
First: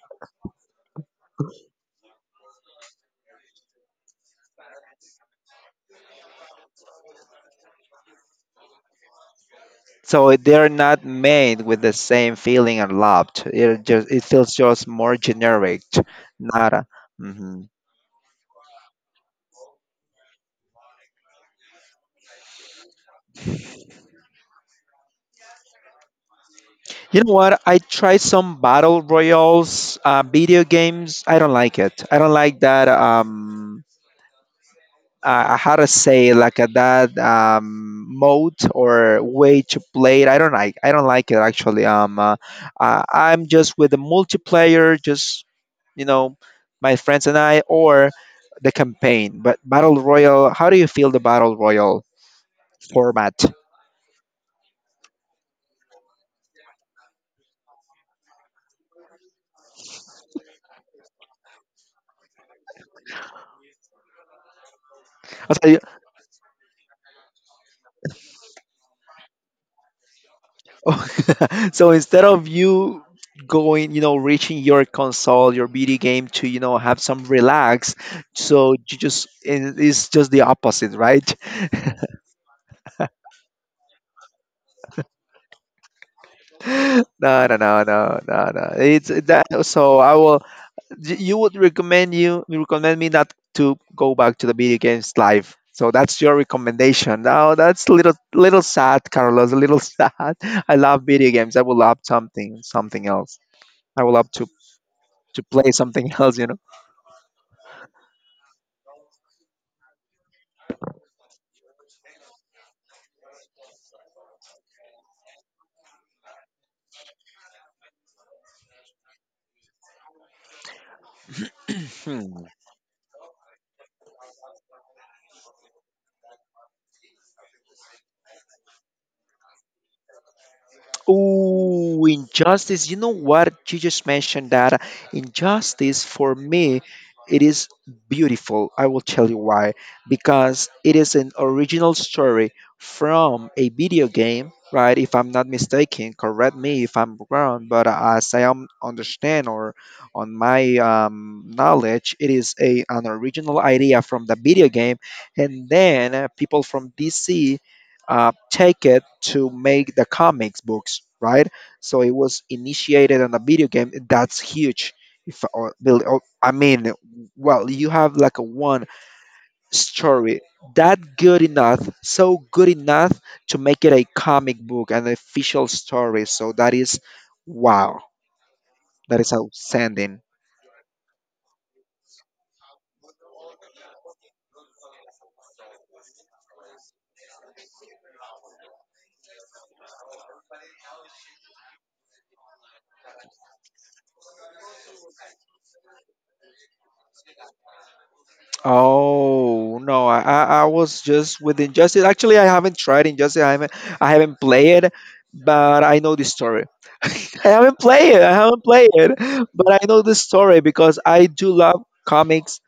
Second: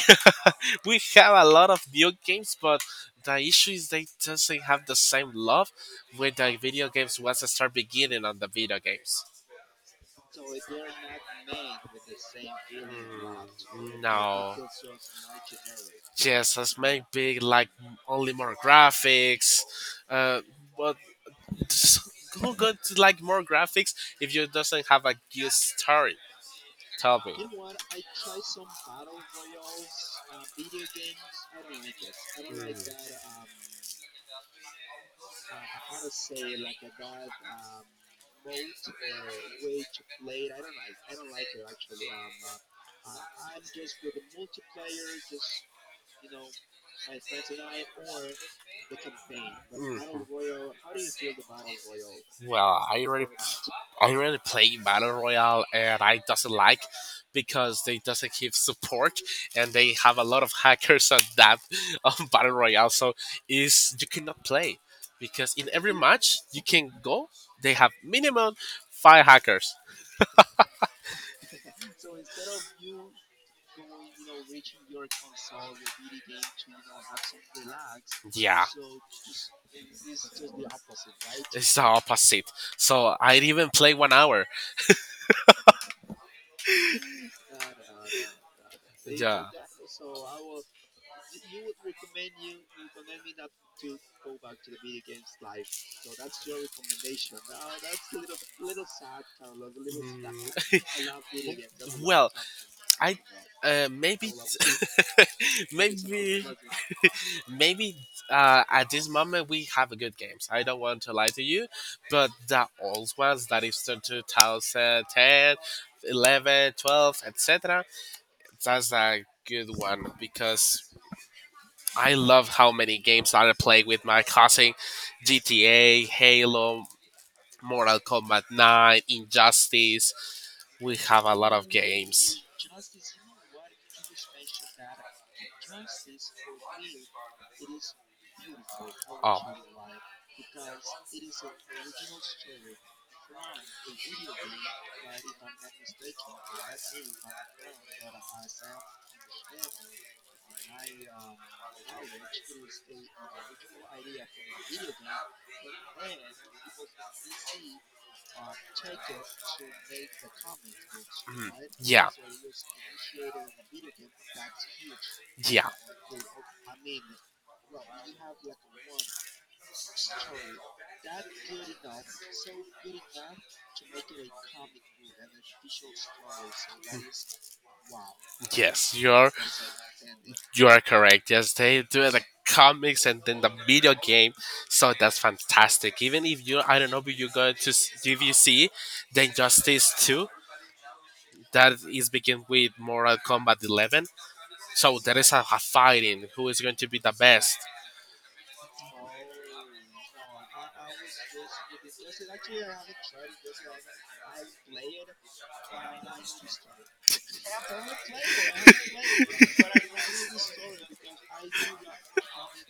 B: (laughs) we have a lot of new games, but the issue is they doesn't have the same love with the video games once I start beginning on the video games.
A: (laughs) So they're not made with the same feeling and love. It
B: Mm,
A: just, it feels
B: no.
A: just more generic.
B: Yes,
A: Not.
B: let's
A: A,
B: make big
A: Mhm.
B: like only more graphics. Uh, but (laughs) who got like more graphics if you doesn't have a good story?
A: You
B: Tell
A: know
B: me.
A: what? I tried some battle royals, video games. I don't like it. I don't like that. How to say like a, that mode or way to play it. I don't like it actually. I'm just with the multiplayer, just you know, my friends and I, or the campaign. But battle
B: Mm.
A: royal, how do you feel the battle royal
B: Well, I already
A: format?
B: I already play Battle Royale and I doesn't like because they doesn't give support and they have a lot of hackers on that (laughs) on Battle Royale, so is you cannot play because in every
A: (laughs)
B: match you can go they have minimum five hackers.
A: Oh, so (laughs) so instead of you going, you know, reaching your console, your video game, to you know have some relax,
B: Yeah.
A: so you just it's just the opposite, right?
B: It's the opposite. So I didn't even play 1 hour.
A: No, no, no, no, no, no. It's
B: Yeah.
A: that. So I will. You would recommend, you recommend me not to go back to the video games live. So that's your recommendation. Now that's a little little sad, Carlos. A little sad. (laughs) I
B: Mm,
A: love video games. I would love
B: (laughs) well,
A: something
B: I
A: else. I would love
B: maybe
A: to play
B: (laughs)
A: something (laughs) else.
B: maybe
A: You
B: maybe at this moment we have a good games. I don't want to lie to you, but the old ones that is the 2010, 11, 12, etc. That's a good one because I
A: know.
B: love how many games I play with my cousin, GTA, Halo, Mortal Kombat 9, Injustice. We have a lot of
A: Oh,
B: games.
A: injustice. You know what? You just mentioned that injustice, for me, it is beautiful. I will tell you
B: Oh.
A: why. Because it is an original story from a video game, right? If I'm not mistaken, correct me if I'm wrong, but as I am understand or on my knowledge, it is a an original idea from the video game, and then people from DC take it to make the comics books, right?
B: Mhm.
A: So
B: Yeah.
A: it was initiated on a video game. That's huge. If
B: Yeah.
A: or, build- or- I mean, well, you have like a one story that good enough, so good enough to make it a comic book, an official story. So that is wow.
B: Yes,
A: That is outstanding.
B: you are correct. Yes, they do the comics and then the video game. So that's fantastic. Even if you I don't know if you go to if you see, then Justice Two that is begin with Mortal Kombat 11. So there is a fighting who is going to be the best.
A: Oh no, I was just with Injustice. Actually, I haven't tried Injustice. I haven't played it, but I know the story. (laughs) I I haven't played it, but I know the story because I do love comics,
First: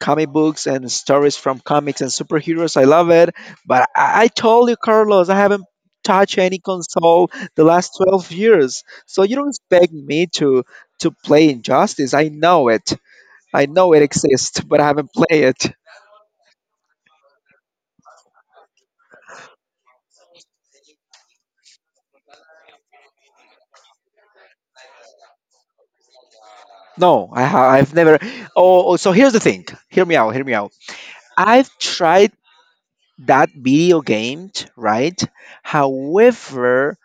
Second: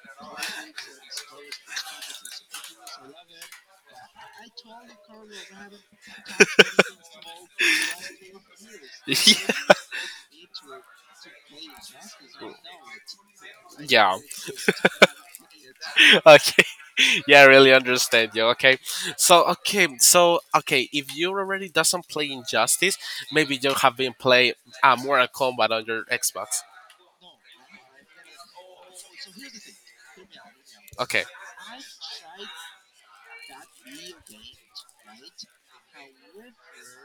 A: comic books, and stories from comics and superheroes. I love it. But I told you, Carlos, I haven't touched any console the last 12 years. So
B: (laughs)
A: you don't expect me to play Injustice. I know it. I know it
B: Yeah.
A: exists, but I
B: Yeah.
A: haven't played it.
B: (laughs) Okay. (laughs) Yeah, I really understand you. Okay if you already doesn't play Injustice maybe you have been playing Mortal Kombat on your Xbox.
A: No, I've never. Oh, so here's the thing. Hear me out. Hear me out.
B: Okay.
A: I've tried that video game, right? However,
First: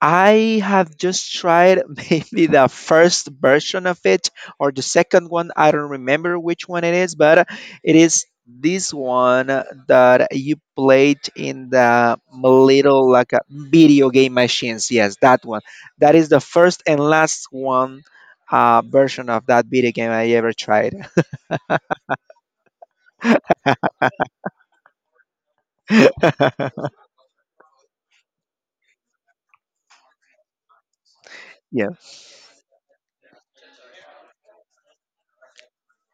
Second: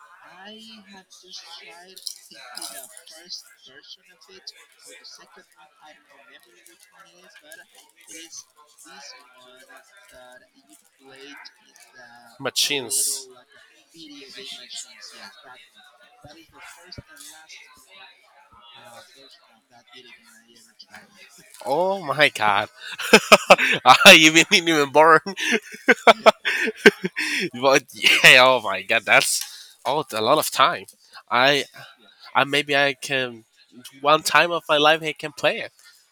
A: I have just tried (laughs) maybe the first version of it or the second one. I don't remember which one it is, but it is this one that you played in the little
B: Machines.
A: like a video game machines. Yes, that one. That is the first and last one version of that video game I ever tried.
B: Oh my god. (laughs) I even didn't even born.
A: (laughs) Yeah,
B: (laughs) But yeah, oh my god, that's oh a lot of time. I,
A: you
B: I maybe I can one time of my life I can play it. (laughs)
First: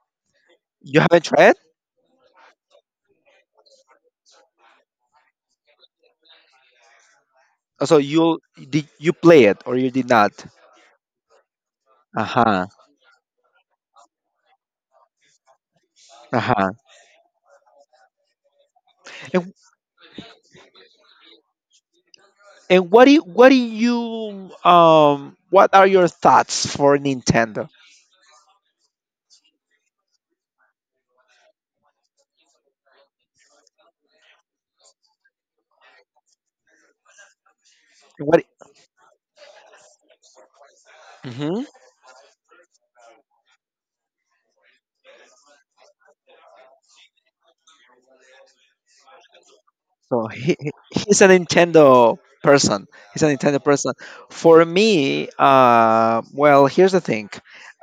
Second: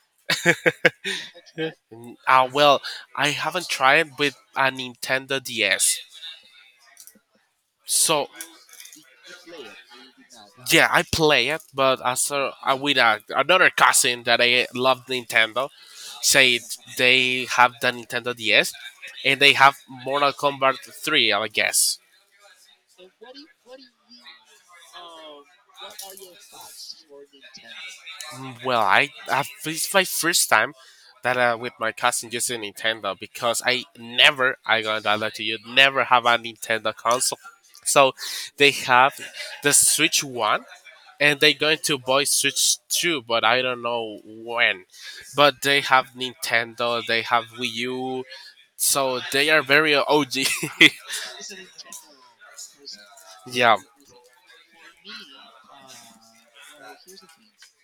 A: haven't tried it,
B: Yeah. Mm, well, I haven't tried it with a Nintendo DS.
A: so you
B: So
A: did you play it or you did not?
B: yeah, I play it, but
A: Uh
B: as
A: huh.
B: with another cousin that I love Nintendo,
A: Uh
B: say
A: huh.
B: they have the Nintendo DS, and
A: And
B: they have Mortal Kombat 3, I guess.
A: And what do you, what do you what are your thoughts for Nintendo?
B: Mm, well, I this is my first time that with my cousin using Nintendo because I never I gonna tell that to you never have a Nintendo console. So
A: What?
B: they have the Switch One and they going to buy Switch Two, but I don't know when. But they have Nintendo, they have Wii U, so they are very
A: So
B: OG. (laughs)
A: he's a Nintendo person. He's a Nintendo
B: Yeah,
A: person. For me, well, here's the thing.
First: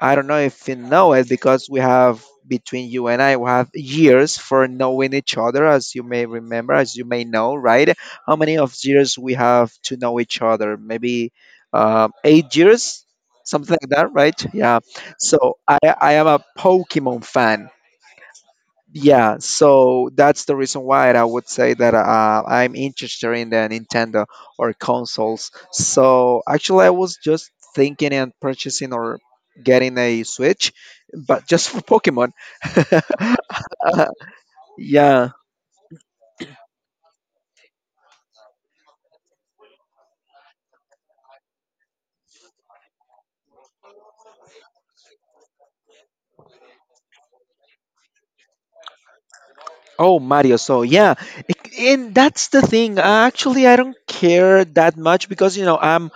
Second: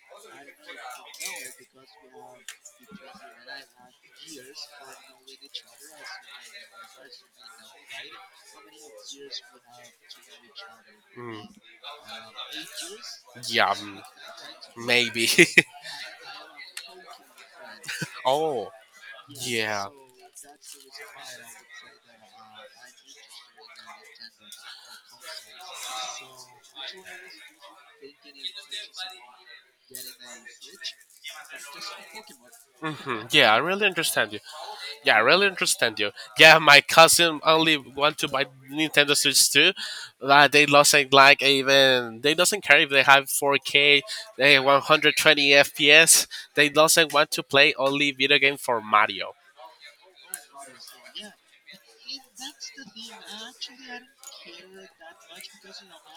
A: I don't know if you know it because we have between you and I we have years for knowing each other, as you may remember, as you may know, right? How many of years we have to know each other? Maybe
B: mm,
A: 8 years,
B: yeah,
A: something like
B: mm,
A: that, right? Yeah.
B: maybe.
A: So I am a Pokemon fan.
B: (laughs) Oh,
A: Yeah,
B: yeah.
A: so that's the reason why I would say that I'm interested in the Nintendo or consoles. So actually, I was just thinking and purchasing or getting a Switch, but just for Pokemon.
B: Yeah, I really
A: (laughs)
B: understand you. Yeah, I
A: Yeah.
B: really understand you. Yeah, my cousin only want to buy Nintendo Switch 2. Like they doesn't like even they doesn't care if they have 4K, they 120 FPS. They doesn't want to play only video game for Mario.
A: Oh, Mario. So yeah, I- and that's the thing. Actually, I don't care that much because you know I'm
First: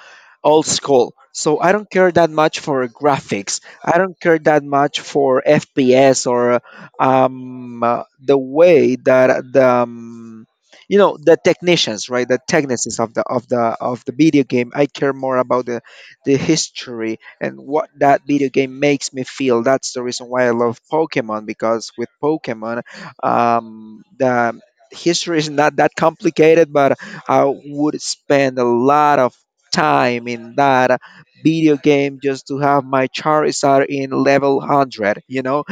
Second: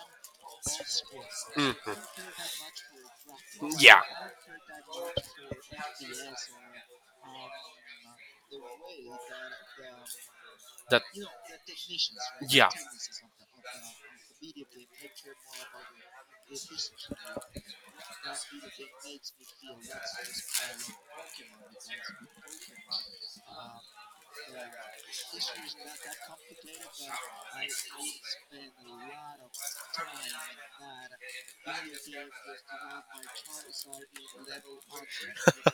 A: old school. So I don't
B: hmm
A: care that much for graphics. I
B: Yeah,
A: don't care that much for FPS or the way that the you
B: that
A: know the technicians, right? The
B: yeah.
A: technicians of the of the of the video game. I care more about the history and what that video game makes me feel. That's the reason why I love Pokemon because with Pokemon the history is not that complicated, but I would spend a lot of time in that video game just to have my Charizard in level 100. You know,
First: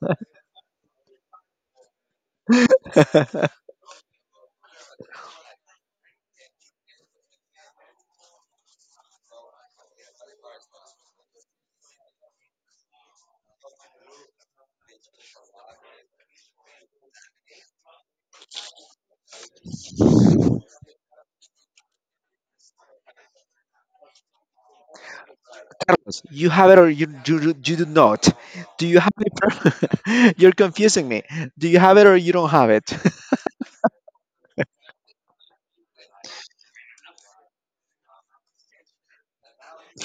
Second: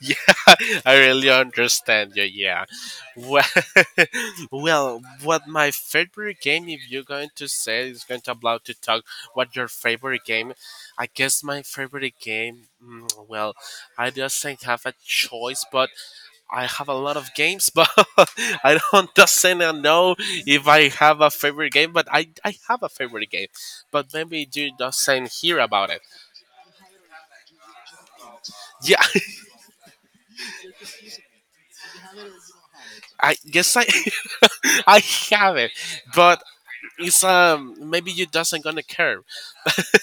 B: Yeah, (laughs) I really understand you. Yeah.
A: (laughs)
B: Well, (laughs) well, what my favorite game, if you're going to say, is going to about to talk what your favorite game. I guess my favorite game. Well, I doesn't have a choice, but I have a lot of games. (laughs) But I don't doesn't know if I have a favorite game. But I have a favorite game. But maybe you doesn't hear about it.
A: Carlos, you have it or you do not. Do you
B: Yeah,
A: have
B: (laughs)
A: it? (laughs) You're confusing me. Do you have it or you don't have it?
B: I guess I (laughs) I have it, but it's maybe you doesn't gonna care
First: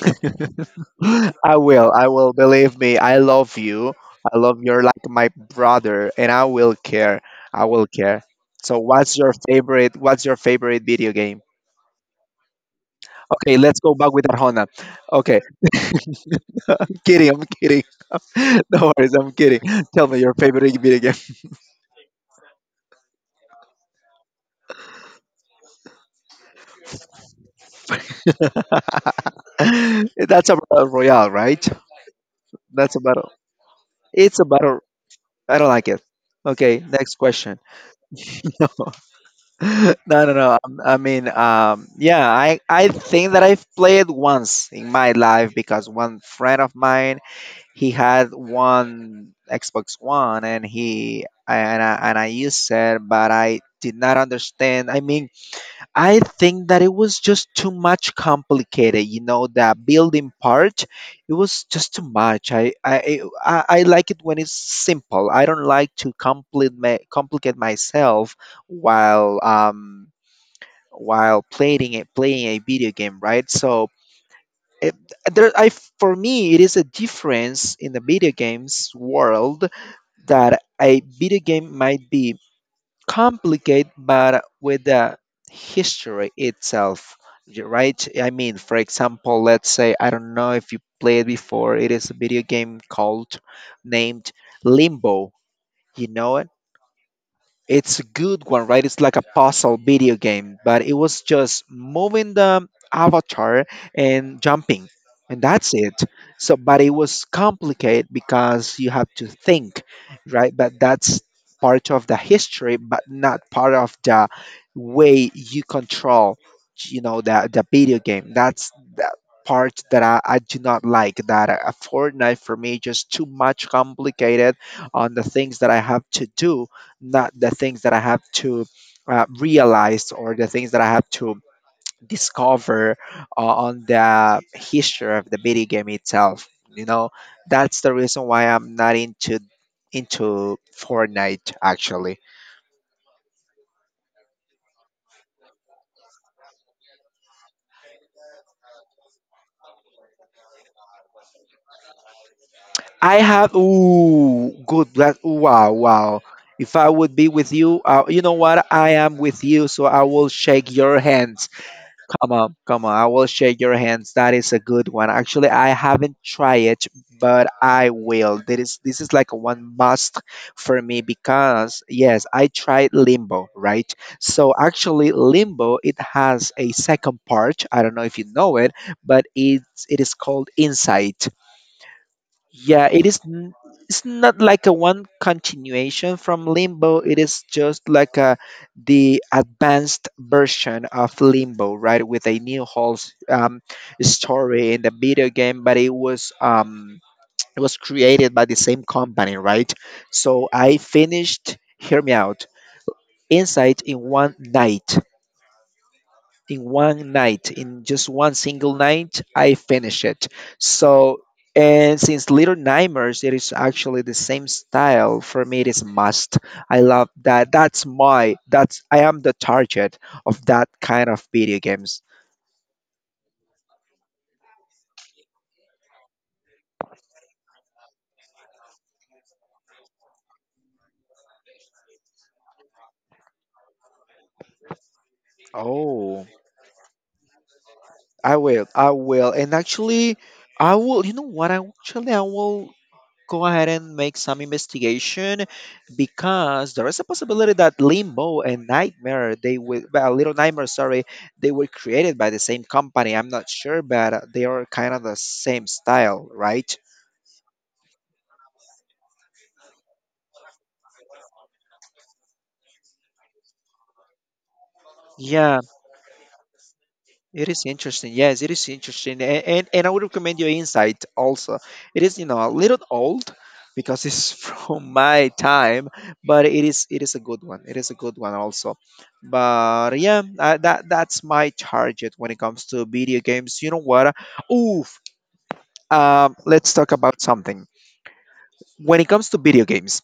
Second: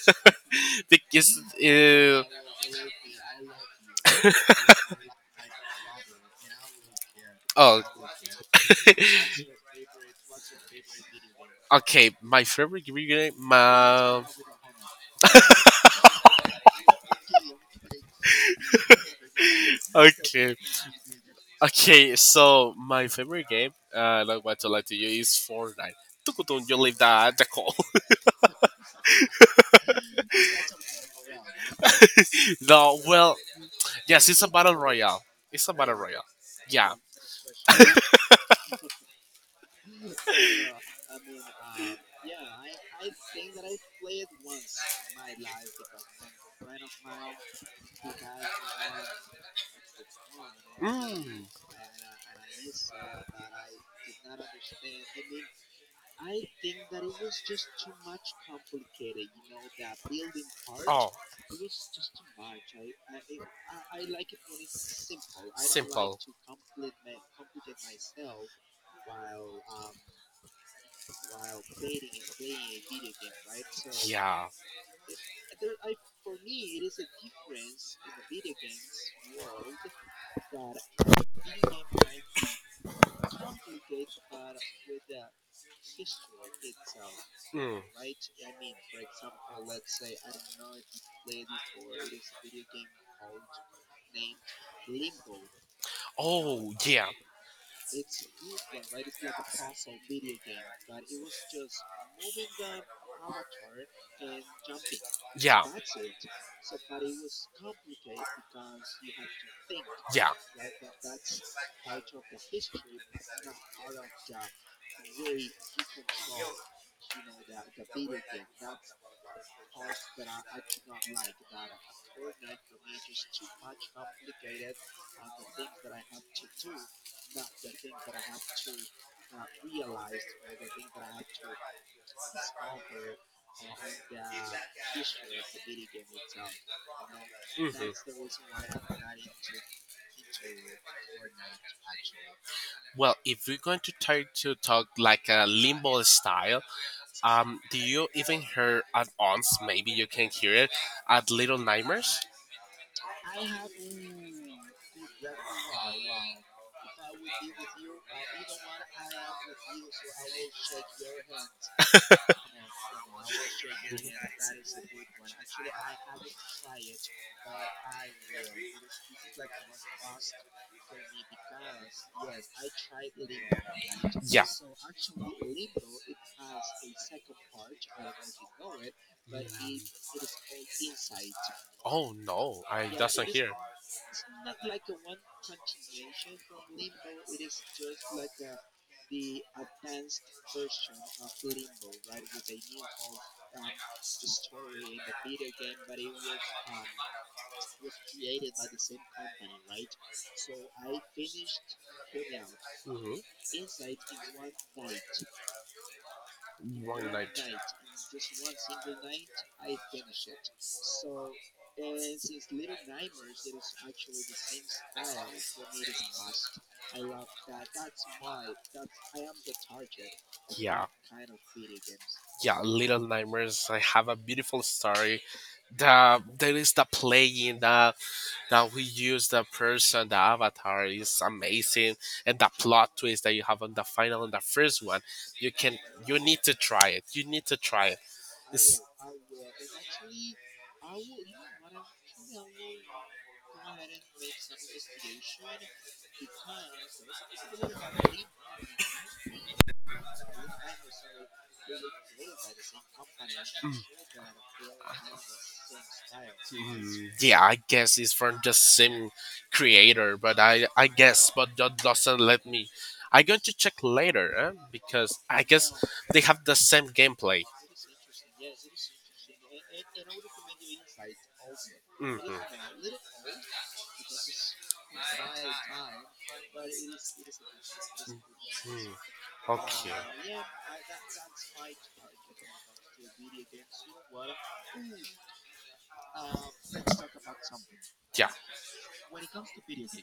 B: (laughs) because
A: I will. I will. Believe me, I love you. I love you are like my brother, and I will care. I
B: oh
A: will care. So, what's
B: (laughs)
A: your favorite? What's your favorite video game?
B: okay, my favorite video game,
A: Okay, let's go back
B: my
A: with Arjona. Okay, (laughs) I'm kidding. I'm kidding. (laughs) No worries. I'm kidding. Tell me your
B: okay
A: favorite video game.
B: okay, so my favorite game not what to lie to you is Fortnite. Tukutun, you leave that the call.
A: (laughs) That's a battle royale, right?
B: (laughs)
A: That's
B: No,
A: a battle.
B: well, yes,
A: It's
B: it's
A: a
B: a battle
A: battle.
B: royale.
A: I
B: It's
A: don't
B: a
A: like
B: battle
A: it.
B: royale.
A: Okay,
B: Yeah.
A: next question. (laughs) (laughs) No, no, no. I mean, yeah, I think that I've played once in my life because one friend of mine, he had one Xbox One and
B: Mm.
A: I used it, but I did not understand. I mean, I think that it was just too much complicated. You know, the building part,
B: Oh.
A: it was just too much. I like it when it's simple. I don't like to complicate complicate myself while um while playing playing a video game, right? So
B: Yeah.
A: it, there, I for me, it is a difference in the video games world that a video game might be complicated, but with the history itself,
B: Mm.
A: right? I mean, for example, let's say I don't know if you played before. It is a video game called named Limbo. You know it?
B: Oh, yeah.
A: It's a good one, right? It's like a puzzle video game, but it was just moving the avatar and jumping, and
B: Yeah.
A: that's it. So, but it was complicated because you have to think,
B: Yeah.
A: right? But that's part of the history, but not part of the way you control, you know, the video game. That's the part that I do not like. That a Fortnite for me just too much complicated on the things that I have to do not the things that I have to realize or the things that I have to discover on the history of the video game itself. You know, that's the reason
B: hmm
A: why I'm not into Fortnite actually.
B: Well, if we're going to try to talk like a Limbo style, do you even hear at once? Maybe you can hear it at Little Nightmares.
A: I have ooh good black wow wow. If I would be with you, you know what? I am with you, so I will shake your hand. Come on, come on. I will shake your hands. That is a good one. Actually, I haven't tried it, but I will. There is this is like a one must for me because yes, I tried Limbo, right? So actually Limbo it has a second part. I don't know if you know it, but it is called insight.
B: Oh no,
A: Yeah,
B: I
A: it is.
B: doesn't hear.
A: It's not like a one continuation from Limbo. It is just like a the advanced version of Limbo, right? With a new whole story in the video game, but it was created by the same company, right? So I finished. Hear me out.
B: Hmm.
A: Inside in one night in one
B: One night.
A: night in just one single night I finish it so and since little nightmares it is actually the same style for me it is a must I love that that's my that's I am the target of that
B: Yeah,
A: kind of video games.
B: yeah, Little Nightmares. I have a beautiful story. There is the playing that we use the person, the avatar is amazing, and the plot twist that you have on the final and the first one. You can you
A: Oh,
B: need to try it. You need to try it.
A: I will
B: It's
A: I will and actually I will you know what I actually I will go ahead and make some investigation because there is a possibility that limbo and nightmare little nightmare, sorry, they were created by the same company, I'm not sure, but
B: Mm,
A: they are kind of the same style, right?
B: Yeah, I guess it's from the same creator, but I guess, but that doesn't let me. I'm going to check later, eh? Because I
A: Yeah.
B: guess they have the same gameplay.
A: It is interesting. Yes, it is interesting. And and I would recommend your insight also. It is, you
B: Mm-hmm.
A: know, a little old because it's (laughs) from my time, but it is a good one. It is a good one also.
B: Mm, okay.
A: But yeah, that's my target when it comes to video games. You know what? Oof. Let's talk about something.
B: Yeah.
A: When it comes to video games,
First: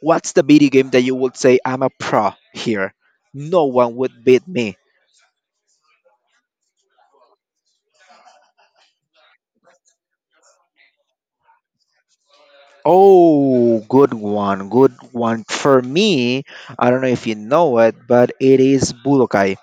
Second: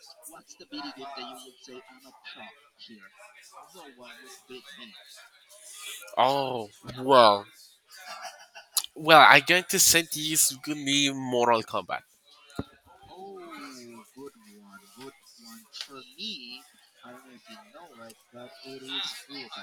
A: what's the video game that you would say I'm a pro here? No one would beat me.
B: Oh well. Well, I'm going to send this good new Mortal Kombat.
A: Oh, good one, good one. For me, I don't know if you know it, but it is Budokai.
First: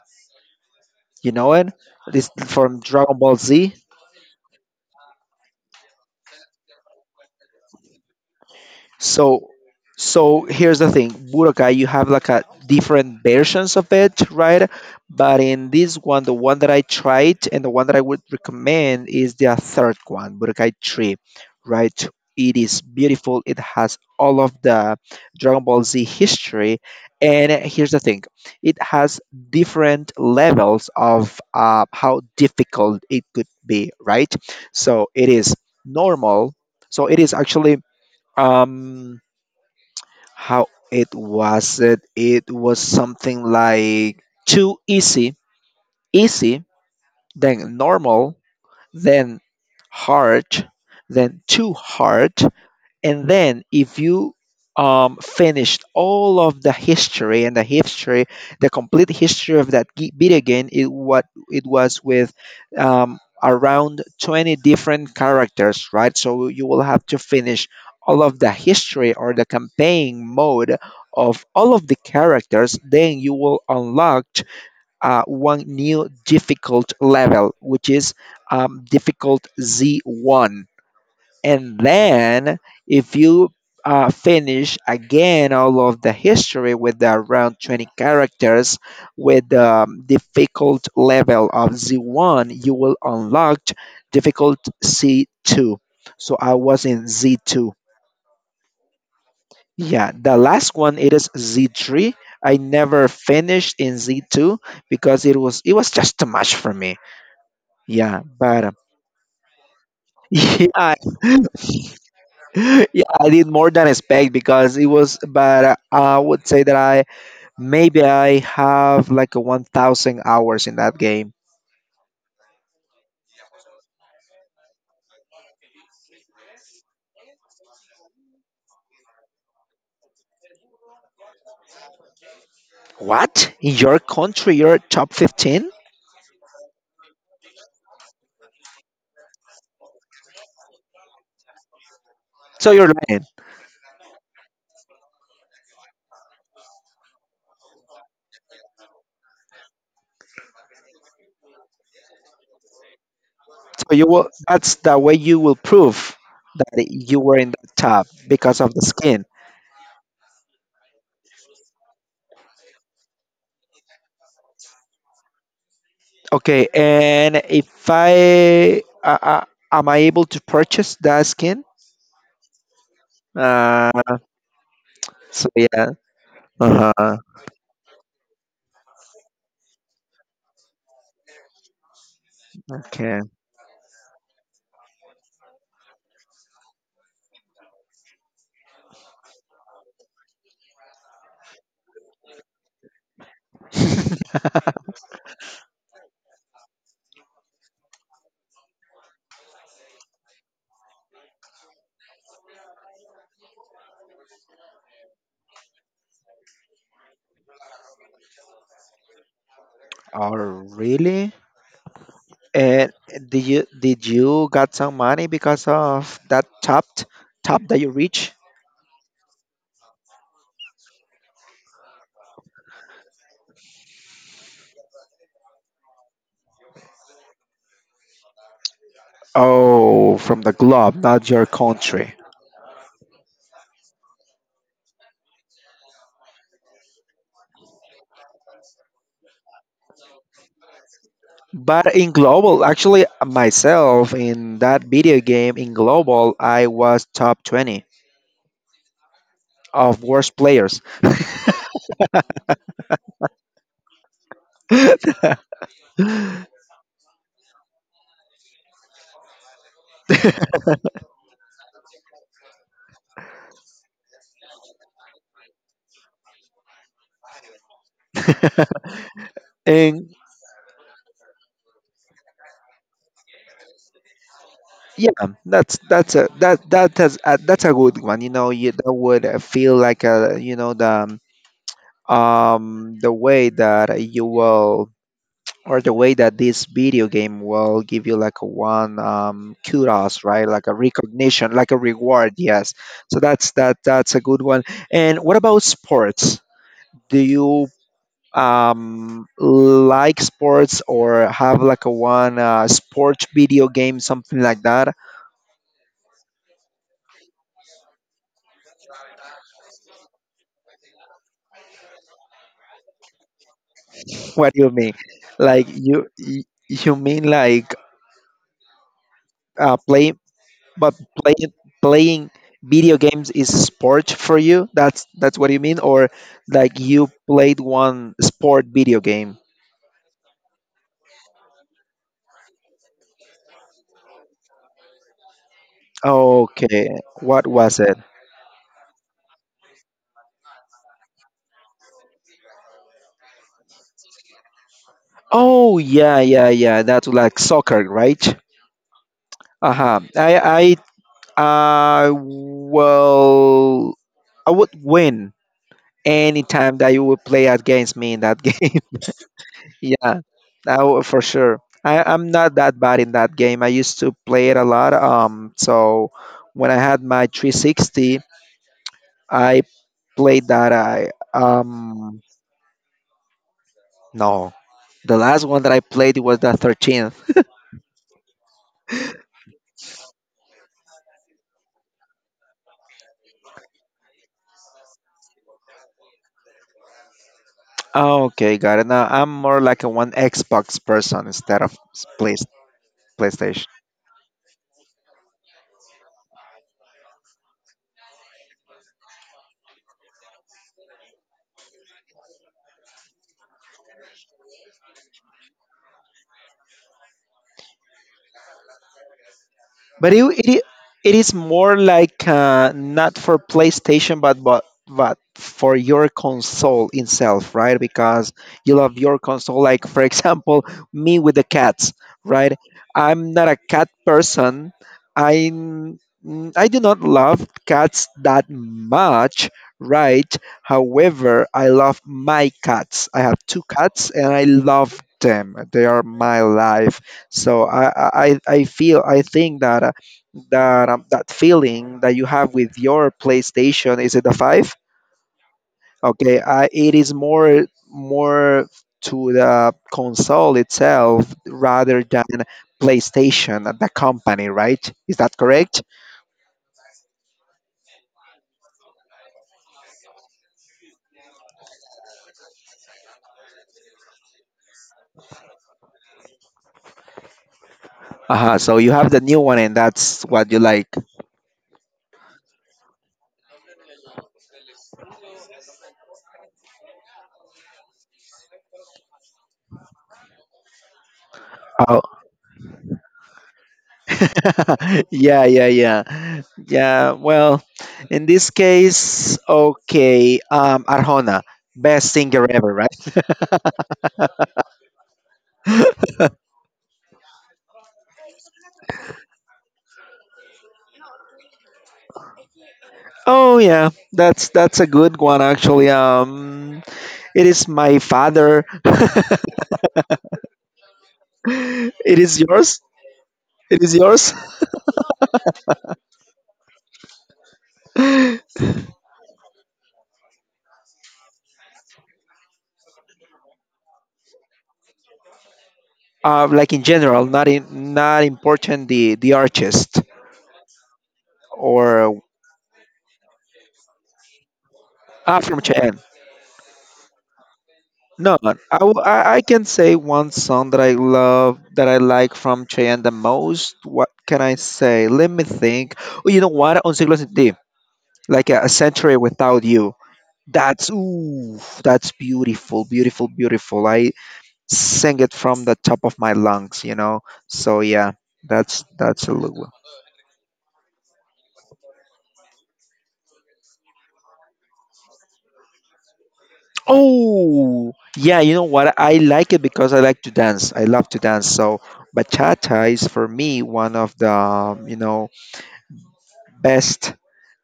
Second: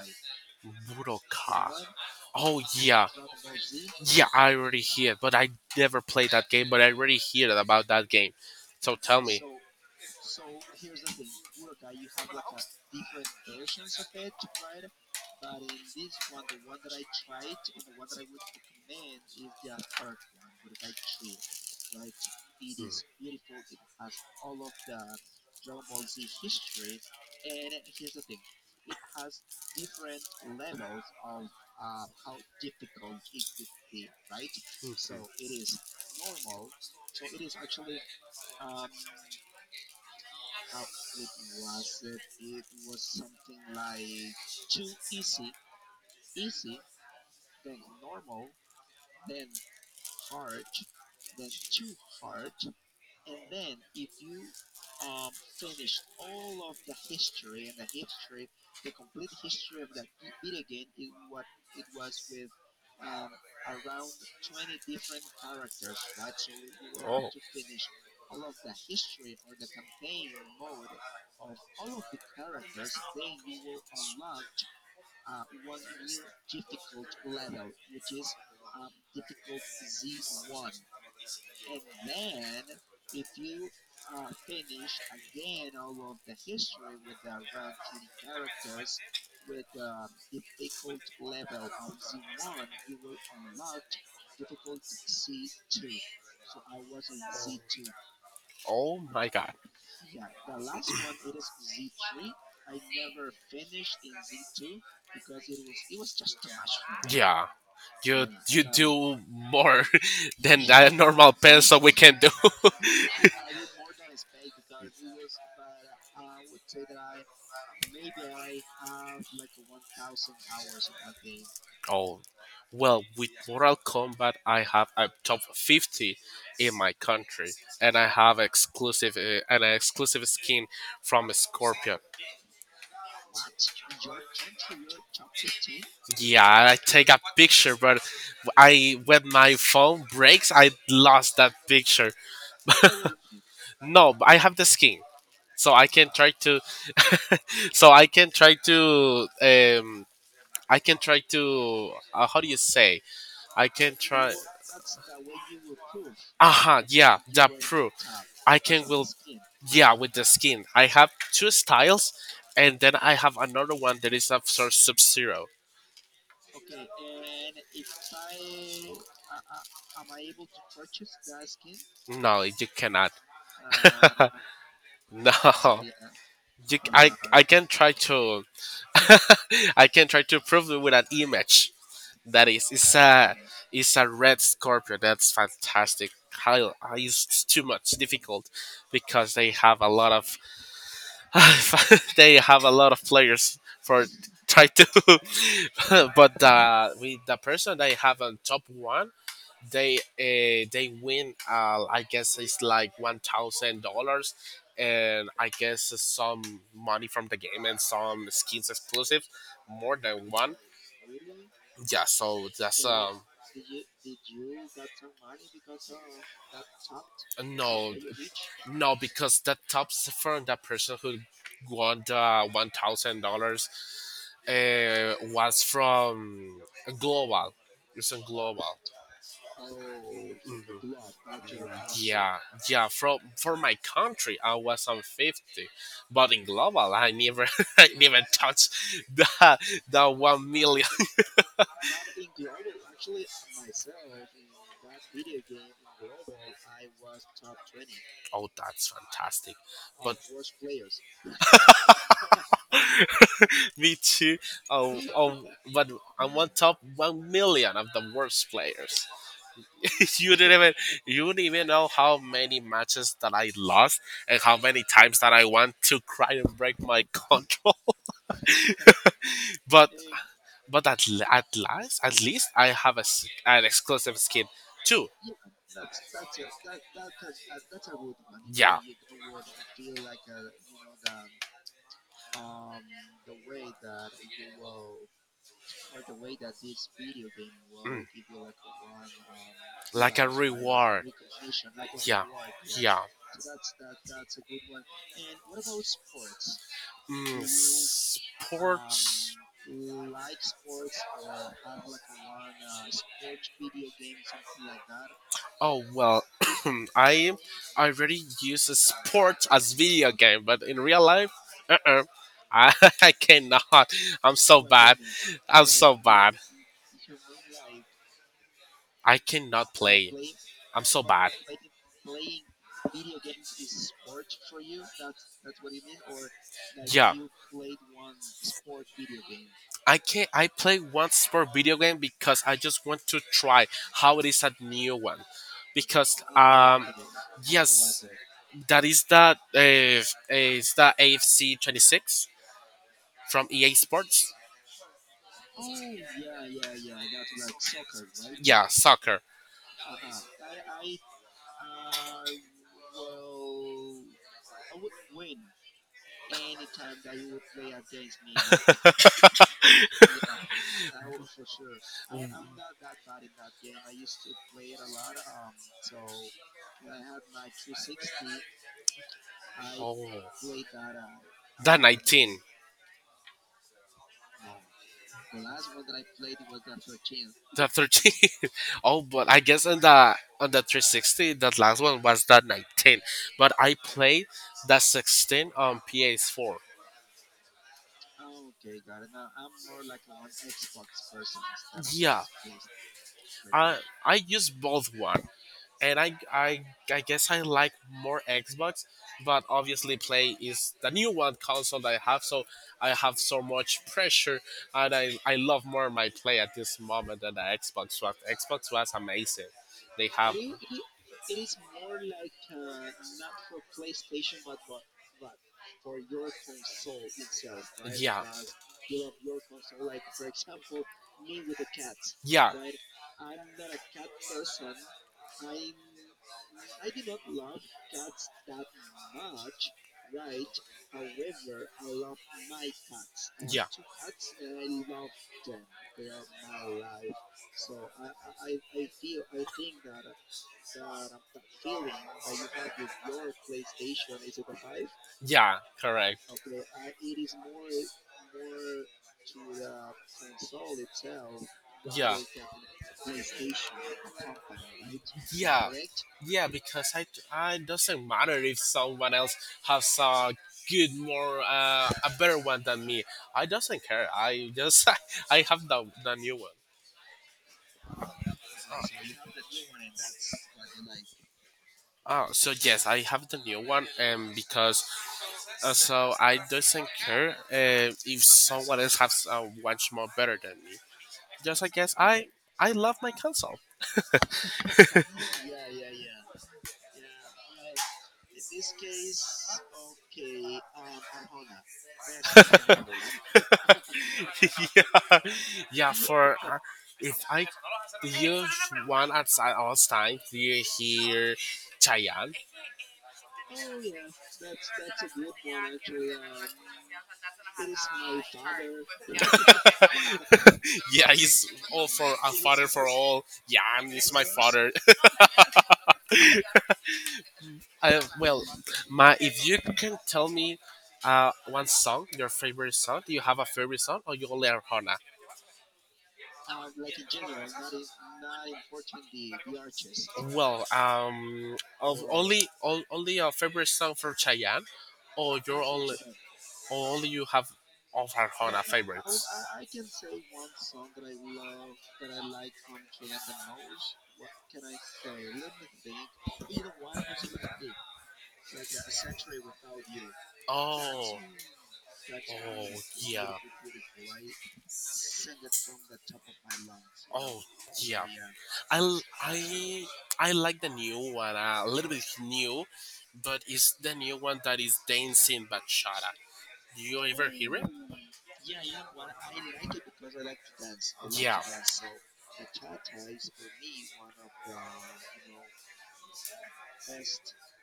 A: You know it?
B: Budokai.
A: This
B: Oh
A: from
B: yeah,
A: Dragon Ball Z.
B: yeah. I already hear, but I never played that game. But I already hear about that game. So tell me.
A: So so here's the thing, Budokai, you have like a different versions of it, right? But in this one, the one that I tried and the one that I would recommend is the third one, Budokai 3, right? It is
B: Mm,
A: beautiful. It has all of the Dragon Ball Z history. And here's the thing it has different levels of how difficult it could be, right? So
B: mhm.
A: it is normal. So it is actually. Um, how it was it? It was something like too easy, easy, then normal, then hard, then too hard, and then if you finished all of the history the complete history of that video game, it what it was with around 20 different characters, right? So you will have to
B: Oh,
A: finish all of the history or the campaign mode of all of the characters. Then you will unlock one new difficult level, which is difficult Z1 and then if you finish again all of the history with the around 20 characters with the difficult level of Z1, you will unlock difficult C2. So I was in Z2.
B: oh my God.
A: Yeah, the last one it is Z3. I never finished in Z2 because it was just too much for me.
B: Yeah,
A: Yeah,
B: you
A: but
B: do more (laughs) than
A: (laughs)
B: a
A: yeah,
B: normal person we can do.
A: (laughs) yeah, I did more than expect because it was, but I would say that I have like a 1,000 hours in that game.
B: Oh, well, with Mortal Kombat, I have a top 50 in my country, and I have exclusive an exclusive skin from Scorpion.
A: What? In your country, you're top 15?
B: Yeah, I take a picture, but I when my phone breaks, I lost that picture.
A: So you're lying.
B: No, but I have the skin, so I can try to. So I can try to. I can try to. How do you say? I
A: So
B: can
A: you will,
B: try.
A: that's the way you will prove
B: Aha,
A: that
B: yeah,
A: you were
B: the
A: in the
B: proof.
A: top
B: I
A: because of the
B: can will,
A: skin.
B: yeah, with the skin. I have two styles, and then I have another one that is of sort Sub Zero.
A: Okay, and if I, am I able to purchase that skin?
B: No, you cannot.
A: Uh,
B: (laughs) No,
A: so yeah. Uh-huh.
B: I can try to (laughs) I can try to prove it with an image. That is,
A: Okay.
B: it's a red scorpion. That's fantastic. How- It's too much difficult because they have a lot of (laughs) they have a lot of players for try to, (laughs) but with the person they have on top one, they win. I guess it's like $1,000, and I guess some money from the game and some skins exclusive, more than
A: Oh,
B: one.
A: really?
B: Yeah, so that's
A: And did you got some money because of that top that you
B: no,
A: reach?
B: no, because that top from that person who won the $1,000 was from global. It's a global.
A: Oh, from the globe,
B: Mhm.
A: not your country.
B: Yeah, yeah. From For my country, I was on 50, but in global, I never, (laughs) I never touched the the 1 million. (laughs)
A: But in global, actually, myself in that video game in global, I was top 20
B: Oh, that's fantastic!
A: of
B: But
A: worst players.
B: me too. Oh, oh, but
A: (gasps)
B: I'm on top 1 million of the worst players. (laughs) you don't even you don't even know how many matches that I lost and how many times that I want to cry and break my control. (laughs) but
A: And
B: but at l- at last at least I have an exclusive skin too.
A: yeah, that has that's a good one. You know, you,
B: Yeah,
A: that would feel like a the way that you will or the way that this video game will give you
B: mm,
A: like a one
B: like
A: kudos,
B: a
A: right? Like a
B: reward.
A: recognition, like a
B: Yeah,
A: reward, yes.
B: yeah.
A: So that that's a good one. And what about sports? Do
B: Mm,
A: you
B: sports.
A: like sports or have like a one sport video game, something like that?
B: Oh well, (clears throat) I I already use a sport as video game, but in real life, uh-uh. I, (laughs) I cannot.
A: (laughs)
B: I'm
A: What
B: so
A: do you mean?
B: bad. I'm
A: Like
B: so
A: you
B: bad.
A: you you mean like
B: I cannot play.
A: play
B: I'm
A: But
B: so bad.
A: playing playing video games is sport for you? That's what you mean, or like you
B: Yeah.
A: played one sport video game?
B: I can not I play one sport video game because I just want to try how it is a new one. Because
A: Okay, what was it?
B: yes, that uh, is the AFC 26 from EA Sports.
A: Oh, yeah, yeah, yeah. That's like soccer, right?
B: Yeah, soccer.
A: Uh-huh. I uh well I would win any time that you would play against me in that (laughs) game.
B: (laughs)
A: Yeah, now for sure. I'm not that bad in that game. I used to play it a lot. So when I had my 360, I played
B: Oh,
A: that. I
B: the 19.
A: No, the last one that I played was the 13th. (laughs)
B: The 13. (laughs) Oh, but I guess on the 360, that last one was the 19. But I played the 16 on PS4.
A: Oh, okay, got it. Now I'm more like a one Xbox person instead of
B: Yeah,
A: PlayStation.
B: I I use both one, and I guess I like more Xbox, but obviously Play is the new one console that I have so much pressure, and I love more my Play at this moment than the Xbox was. Xbox was amazing. They
A: But
B: have.
A: it is more like not for PlayStation, but but for
B: For
A: your
B: your
A: console
B: console
A: itself,
B: itself,
A: right?
B: right? Yeah.
A: Because
B: As
A: you love your console. Like for example, me with the cats,
B: yeah
A: right?
B: like
A: I'm not a cat person. I I do not love cats that much, right?
B: a
A: However, I
B: web
A: love
B: allows
A: my cats. I
B: maps
A: have
B: and yeah
A: two cats, and
B: tools
A: I
B: and
A: love
B: now
A: them. They are my life. So I feel, I think that that feeling that you have with your PlayStation, is it the five?
B: yeah correct
A: Okay, it is more to the console itself
B: the
A: rather
B: yeah whole
A: than
B: cabinet,
A: PlayStation, the company, right? Is that
B: yeah
A: correct?
B: correct? Yeah, because I doesn't matter if someone else has a good more a better one than me, I doesn't care, I just (laughs) I have the new one.
A: Uh huh. So you have the new one, and that's what you like.
B: Ah, so yes, I have the new one, and because so I doesn't care if someone else has much more better than me. Just I guess I love my console.
A: (laughs) Yeah, yeah, yeah, yeah. Well, in this case, okay, Arjona, best singer ever, right?
B: (laughs) Yeah, yeah. For if I you one at si- all time, do you hear Chayan? (laughs)
A: Oh, yeah, that's a good one actually. It is my father.
B: Yeah, he's all
A: (laughs)
B: for
A: It
B: a
A: is
B: father
A: yours.
B: for all. Yeah,
A: It
B: I'm
A: is
B: he's my
A: yours.
B: father. (laughs) Well,
A: (laughs)
B: my if you can tell me. One song, your favorite song? Do you have a favorite song, or you only are Hana?
A: Like in general, not, in not important the artist,
B: Well,
A: or
B: only your favorite song from Chayanne, or
A: ah, from
B: your only
A: Cheyenne.
B: or only you have of
A: No,
B: Arjona,
A: I, w- I can say one song that I love, that I like from Cheyenne the most. What can I say? Let me think. Oh, you know what? On Siglo Sin Ti, like a century without you. That's ooh, that's beautiful, beautiful, beautiful. I sing it
B: yeah.
A: from the top of my lungs.
B: Oh
A: So
B: yeah,
A: yeah,
B: I l-
A: that's a little.
B: I like the new one, a little bit new, but it's the new one that is dancing bachata. Do you ever hear it?
A: Oh, yeah, you
B: Yeah,
A: know what? I like it because I like to dance. I love to
B: yeah,
A: dance. So bachata is for me one of the, best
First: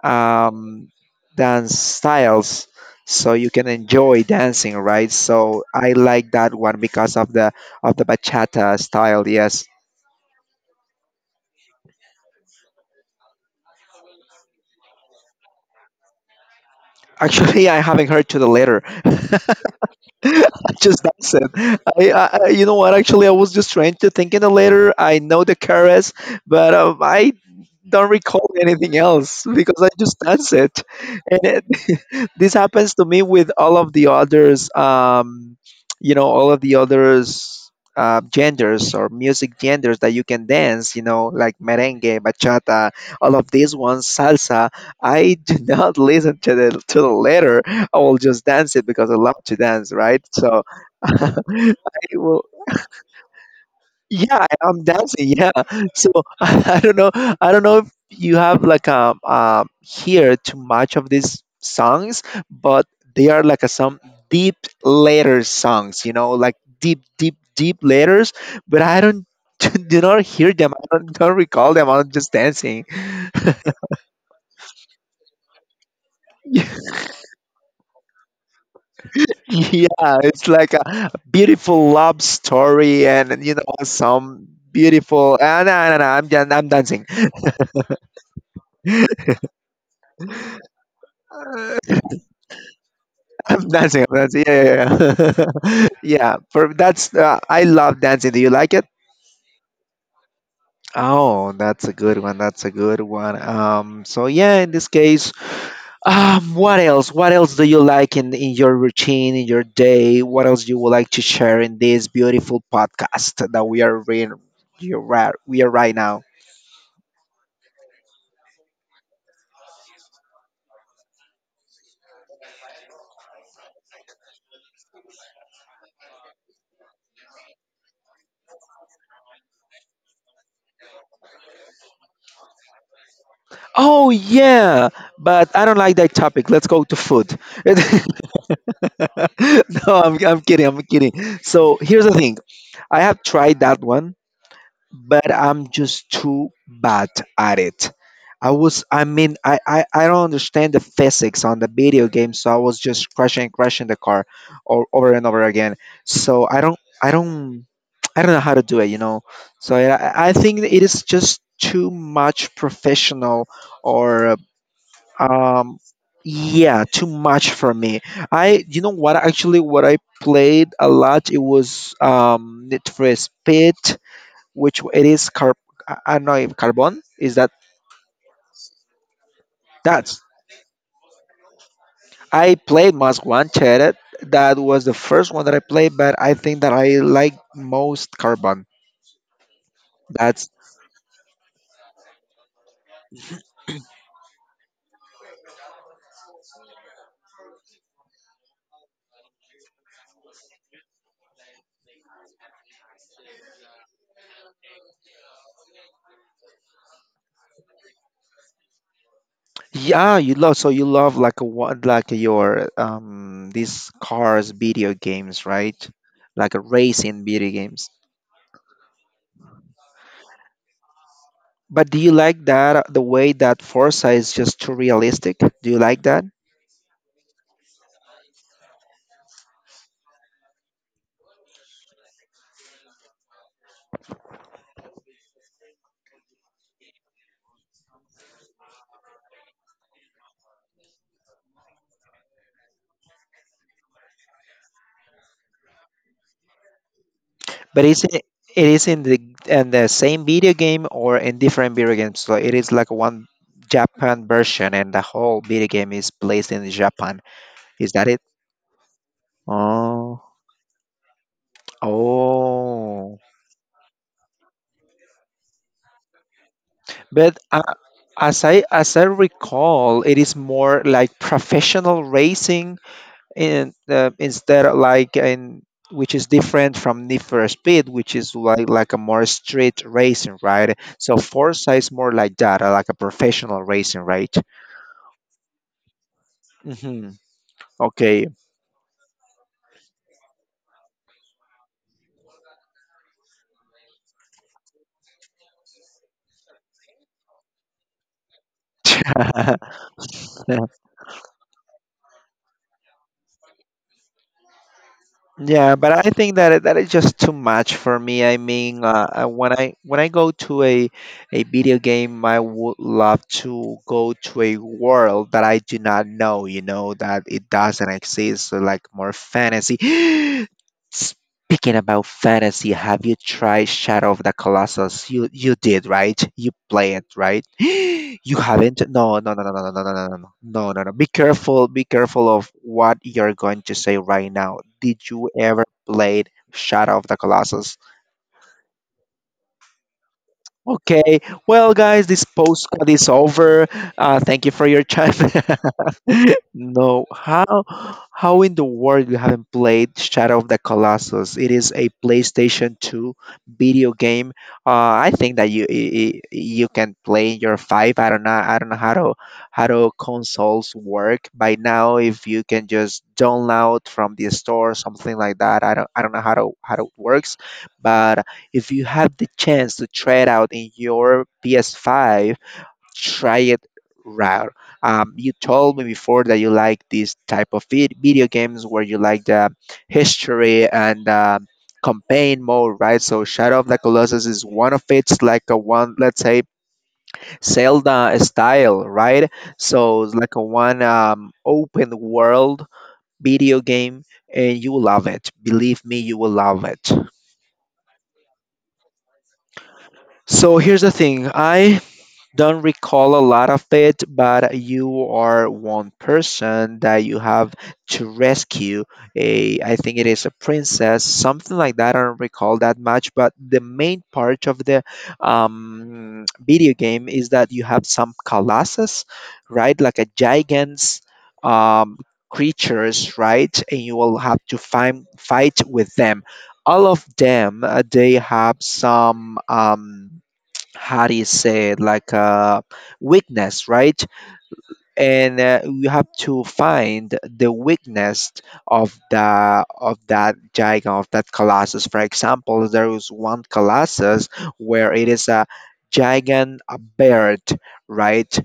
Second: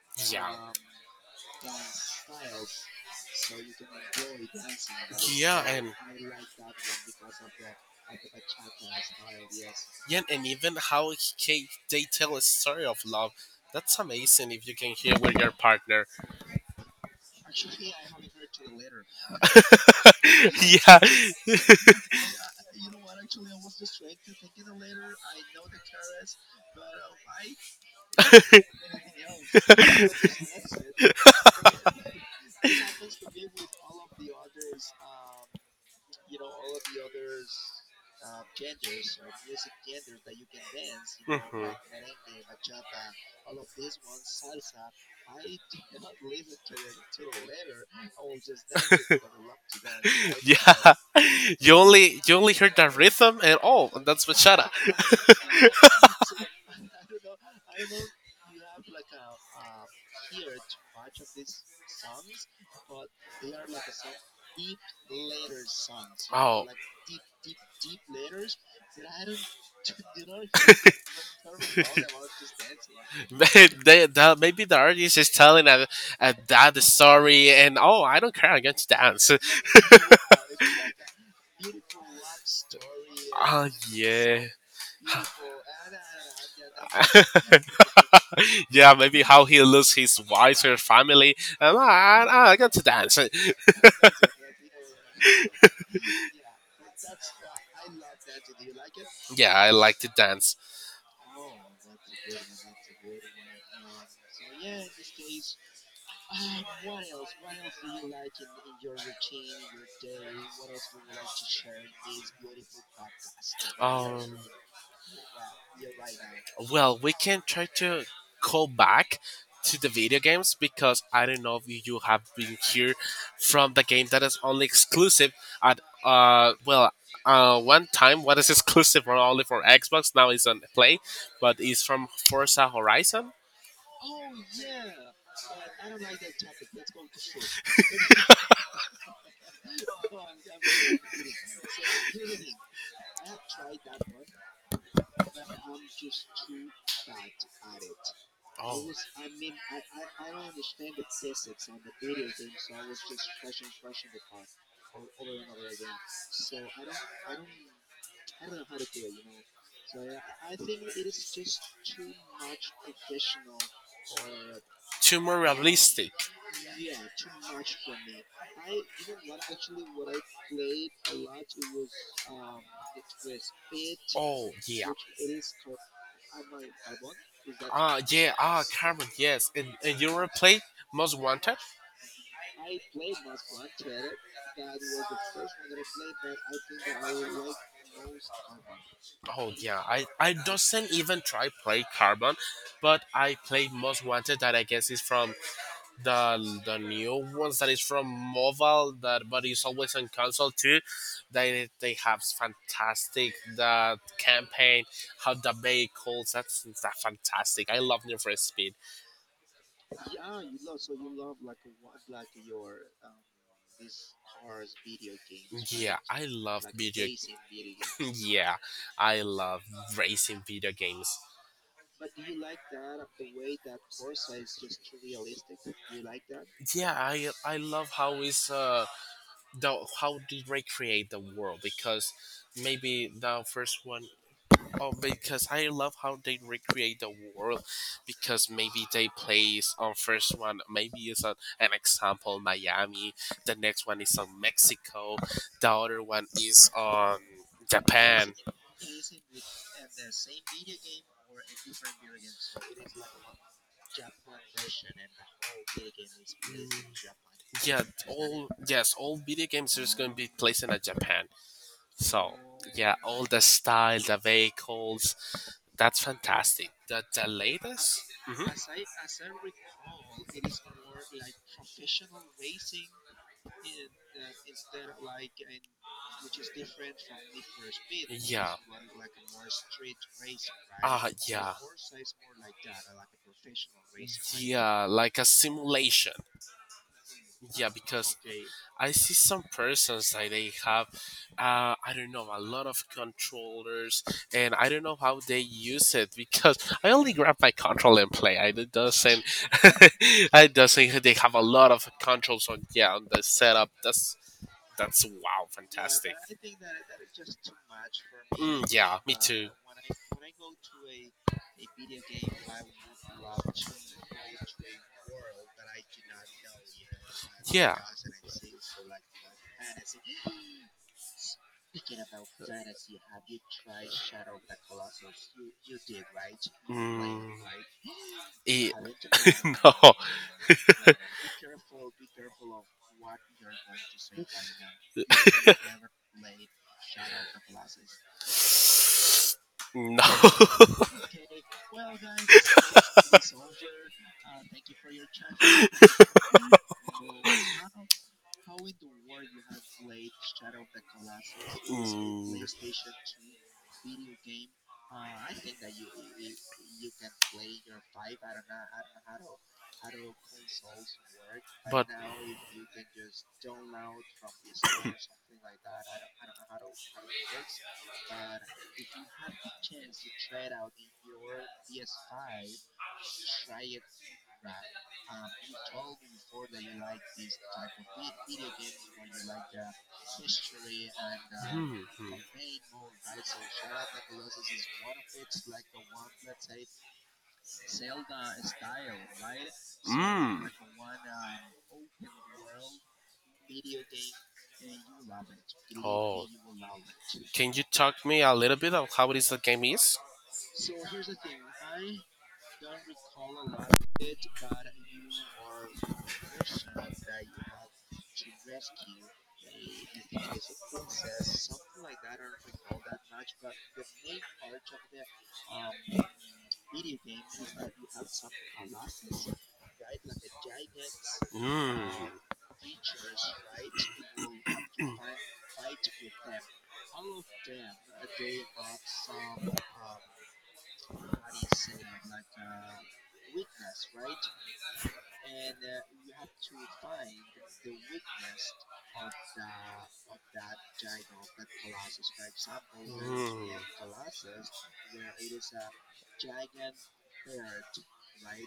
A: um, dance styles so you can enjoy dancing, right?
B: yeah,
A: So I
B: and
A: like that one because of the bachata style, yes.
B: yeah, and even how they tell a story of love. That's amazing if you can hear with your partner.
A: Actually, (laughs) I haven't heard to the later. (laughs) (laughs) I
B: (laughs) Yeah.
A: just nice it. You know what? Actually, I was just trying to think in the letter. I know the KRS, but I don't recall anything else because I just dance it. And it, (laughs) this happens to me with all of the others. All of the others. Genders or music genders that you can dance, like merengue, bachata, all of these ones, salsa. I do (laughs) not listen to the letter. I will just dance it because I
B: Mhm. (laughs)
A: love to dance, right?
B: (laughs)
A: So
B: Yeah,
A: (laughs)
B: (laughs)
A: I
B: you
A: will,
B: only heard that rhythm and oh, and that's
A: yeah,
B: bachata.
A: I'm dancing, yeah. So (laughs) I don't know if you have like hear too much of these songs, but they are like a, some deep layer songs, like
B: Oh,
A: deep, deep, deep layers. But I don't (laughs) do not hear them. I don't recall them. I'm just dancing.
B: (laughs) maybe the artist is telling a dad
A: (laughs)
B: story and oh, I don't care, I'm going to dance.
A: Yeah, it's like a beautiful love story, and you
B: Oh
A: know
B: yeah.
A: some beautiful. Ah, no, no, no, I'm done. I'm dancing.
B: (laughs) Yeah, maybe how he loses his wife, her family, and I got to dance.
A: (laughs) I'm dancing. I'm dancing. Yeah, yeah, yeah. (laughs) Yeah. For that's I love dancing. Do you like it?
B: Yeah, I like to dance.
A: Oh, that's a good one. That's a good one. So yeah, in this case, what else? What else do you like in your routine, in your day? What else you would like to share in this beautiful podcast that we are in?
B: Um,
A: You are we are right now.
B: Well, we can try to go back to the video games because I don't know if you have been here from the game that is only exclusive at one time what is exclusive for only for Xbox now is on play, but it's from Forza Horizon.
A: Oh yeah, but I don't like that topic. Let's go to food. (laughs) No, I'm kidding. I'm kidding. So here's the thing. I have tried that one, but I'm just too bad at it. I was
B: Oh.
A: I mean I don't understand the physics on the video game, so I was just crashing and crashing the car over and over again. So I don't I don't know how to do it. So I think it is just too much professional or
B: Too more
A: um,
B: realistic.
A: yeah, too much for me. You know what? Actually, what I played a lot it was Need for Speed,
B: Oh
A: which
B: yeah.
A: it is car. I don't know if Carbon is that.
B: Ah, yeah, ah, Cameron, yes. And you
A: That's
B: ever play Most Wanted?
A: I played Most Wanted. That was the first one that I played, but I think that I like most Carbon.
B: Oh, yeah, I
A: That's
B: doesn't even try play Carbon, but I play Most Wanted that I guess is from the new ones that is from mobile that but is always on console too. They have fantastic the campaign, how the vehicles. That's fantastic. I love Need for Speed.
A: yeah, you love, so you love like a one like your these cars video games, right?
B: Yeah, I
A: Like
B: love
A: a
B: video. (laughs) Games.
A: racing video games.
B: Yeah, I love racing video games.
A: But do you like that the way that Forza is just too realistic? Do you like that?
B: Yeah, I love how is the how they recreate the world, because maybe the first one, oh, because I love how they recreate the world because maybe they place on first one maybe is an example Miami, the next one is on Mexico, the other one is on
A: But it
B: Japan.
A: is in the same video game or in different video games. So it is like one Japan version, and the whole video game is placed in Japan.
B: Mm, yeah,
A: Is that it?
B: all yes, all video games is going to
A: Oh,
B: be placed in Japan. So yeah,
A: oh.
B: all the style, the vehicles, that's fantastic. The
A: But
B: latest,
A: as I recall, it is more like professional racing in instead of like in which is different from Need for Speed, which is
B: yeah,
A: like a more street racing, right?
B: ah,
A: So
B: yeah,
A: Forza is more like that, like a professional racing, right?
B: yeah, like a simulation.
A: Hmm.
B: Yeah, because
A: Okay.
B: I see some persons like they have, I don't know, a lot of controllers, and I don't know how they use it because I only grab my control and play. I it doesn't,
A: (laughs)
B: (laughs) I doesn't. They have a lot of controls on, yeah, on the setup. That's, wow,
A: Yeah, but I
B: fantastic.
A: think that that is just too much for me. I
B: Mm,
A: mean,
B: yeah, me too.
A: when I go to a video game, I would love to go to a world that I do not know. You know that it
B: Yeah.
A: doesn't exist, so like more fantasy. (gasps) Speaking about fantasy, have you tried Shadow of the Colossus? You
B: (laughs)
A: you did, right? You play it,
B: Mm.
A: right? (gasps) You
B: Eh,
A: haven't? No, no, no,
B: (laughs)
A: no, no, no, no, no,
B: no.
A: no, no,
B: (laughs)
A: no, no, no. Be careful of what you're going to say right now. Did you ever played Shadow of the Colossus?
B: No. (laughs)
A: Okay. Well, guys, this postcard is over. Thank you for your time. (laughs) No, how in the world you haven't played Shadow of the Colossus? It is a
B: Mm,
A: PlayStation 2 video game. I think that you can play in your five. I don't know. I don't know how to consoles work by
B: but
A: now. If you can just download from the store, something like that. I don't know how to how it works, but if you have the chance to try it out in your PS5, try it out. You told me before that you like this type of video games where you like the history and
B: hmm.
A: campaign mode, right? So Shadow of the Colossus is one of its like a one, let's say Zelda style, right? So it's like a
B: Hmm. Mm.
A: one open world video game, and you will love it. Believe me, you
B: Oh,
A: will love it.
B: can you talk me a little bit of how it is the game is?
A: So here's the thing. I don't recall a lot of it, but you are one person that you have to rescue a, I think it is a princess, something like that. I don't recall that much, but the main part of the video game is that you have some colossus, right? Like a gigants, um,
B: Mm.
A: creatures, right? And you will have to find, fight with them. All of them, they have some. How do you say it, like a weakness, right? And you have to find the weakness of the of that giant, of that colossus. For example, there is one
B: Mm.
A: colossus where it is a giant a bird, right?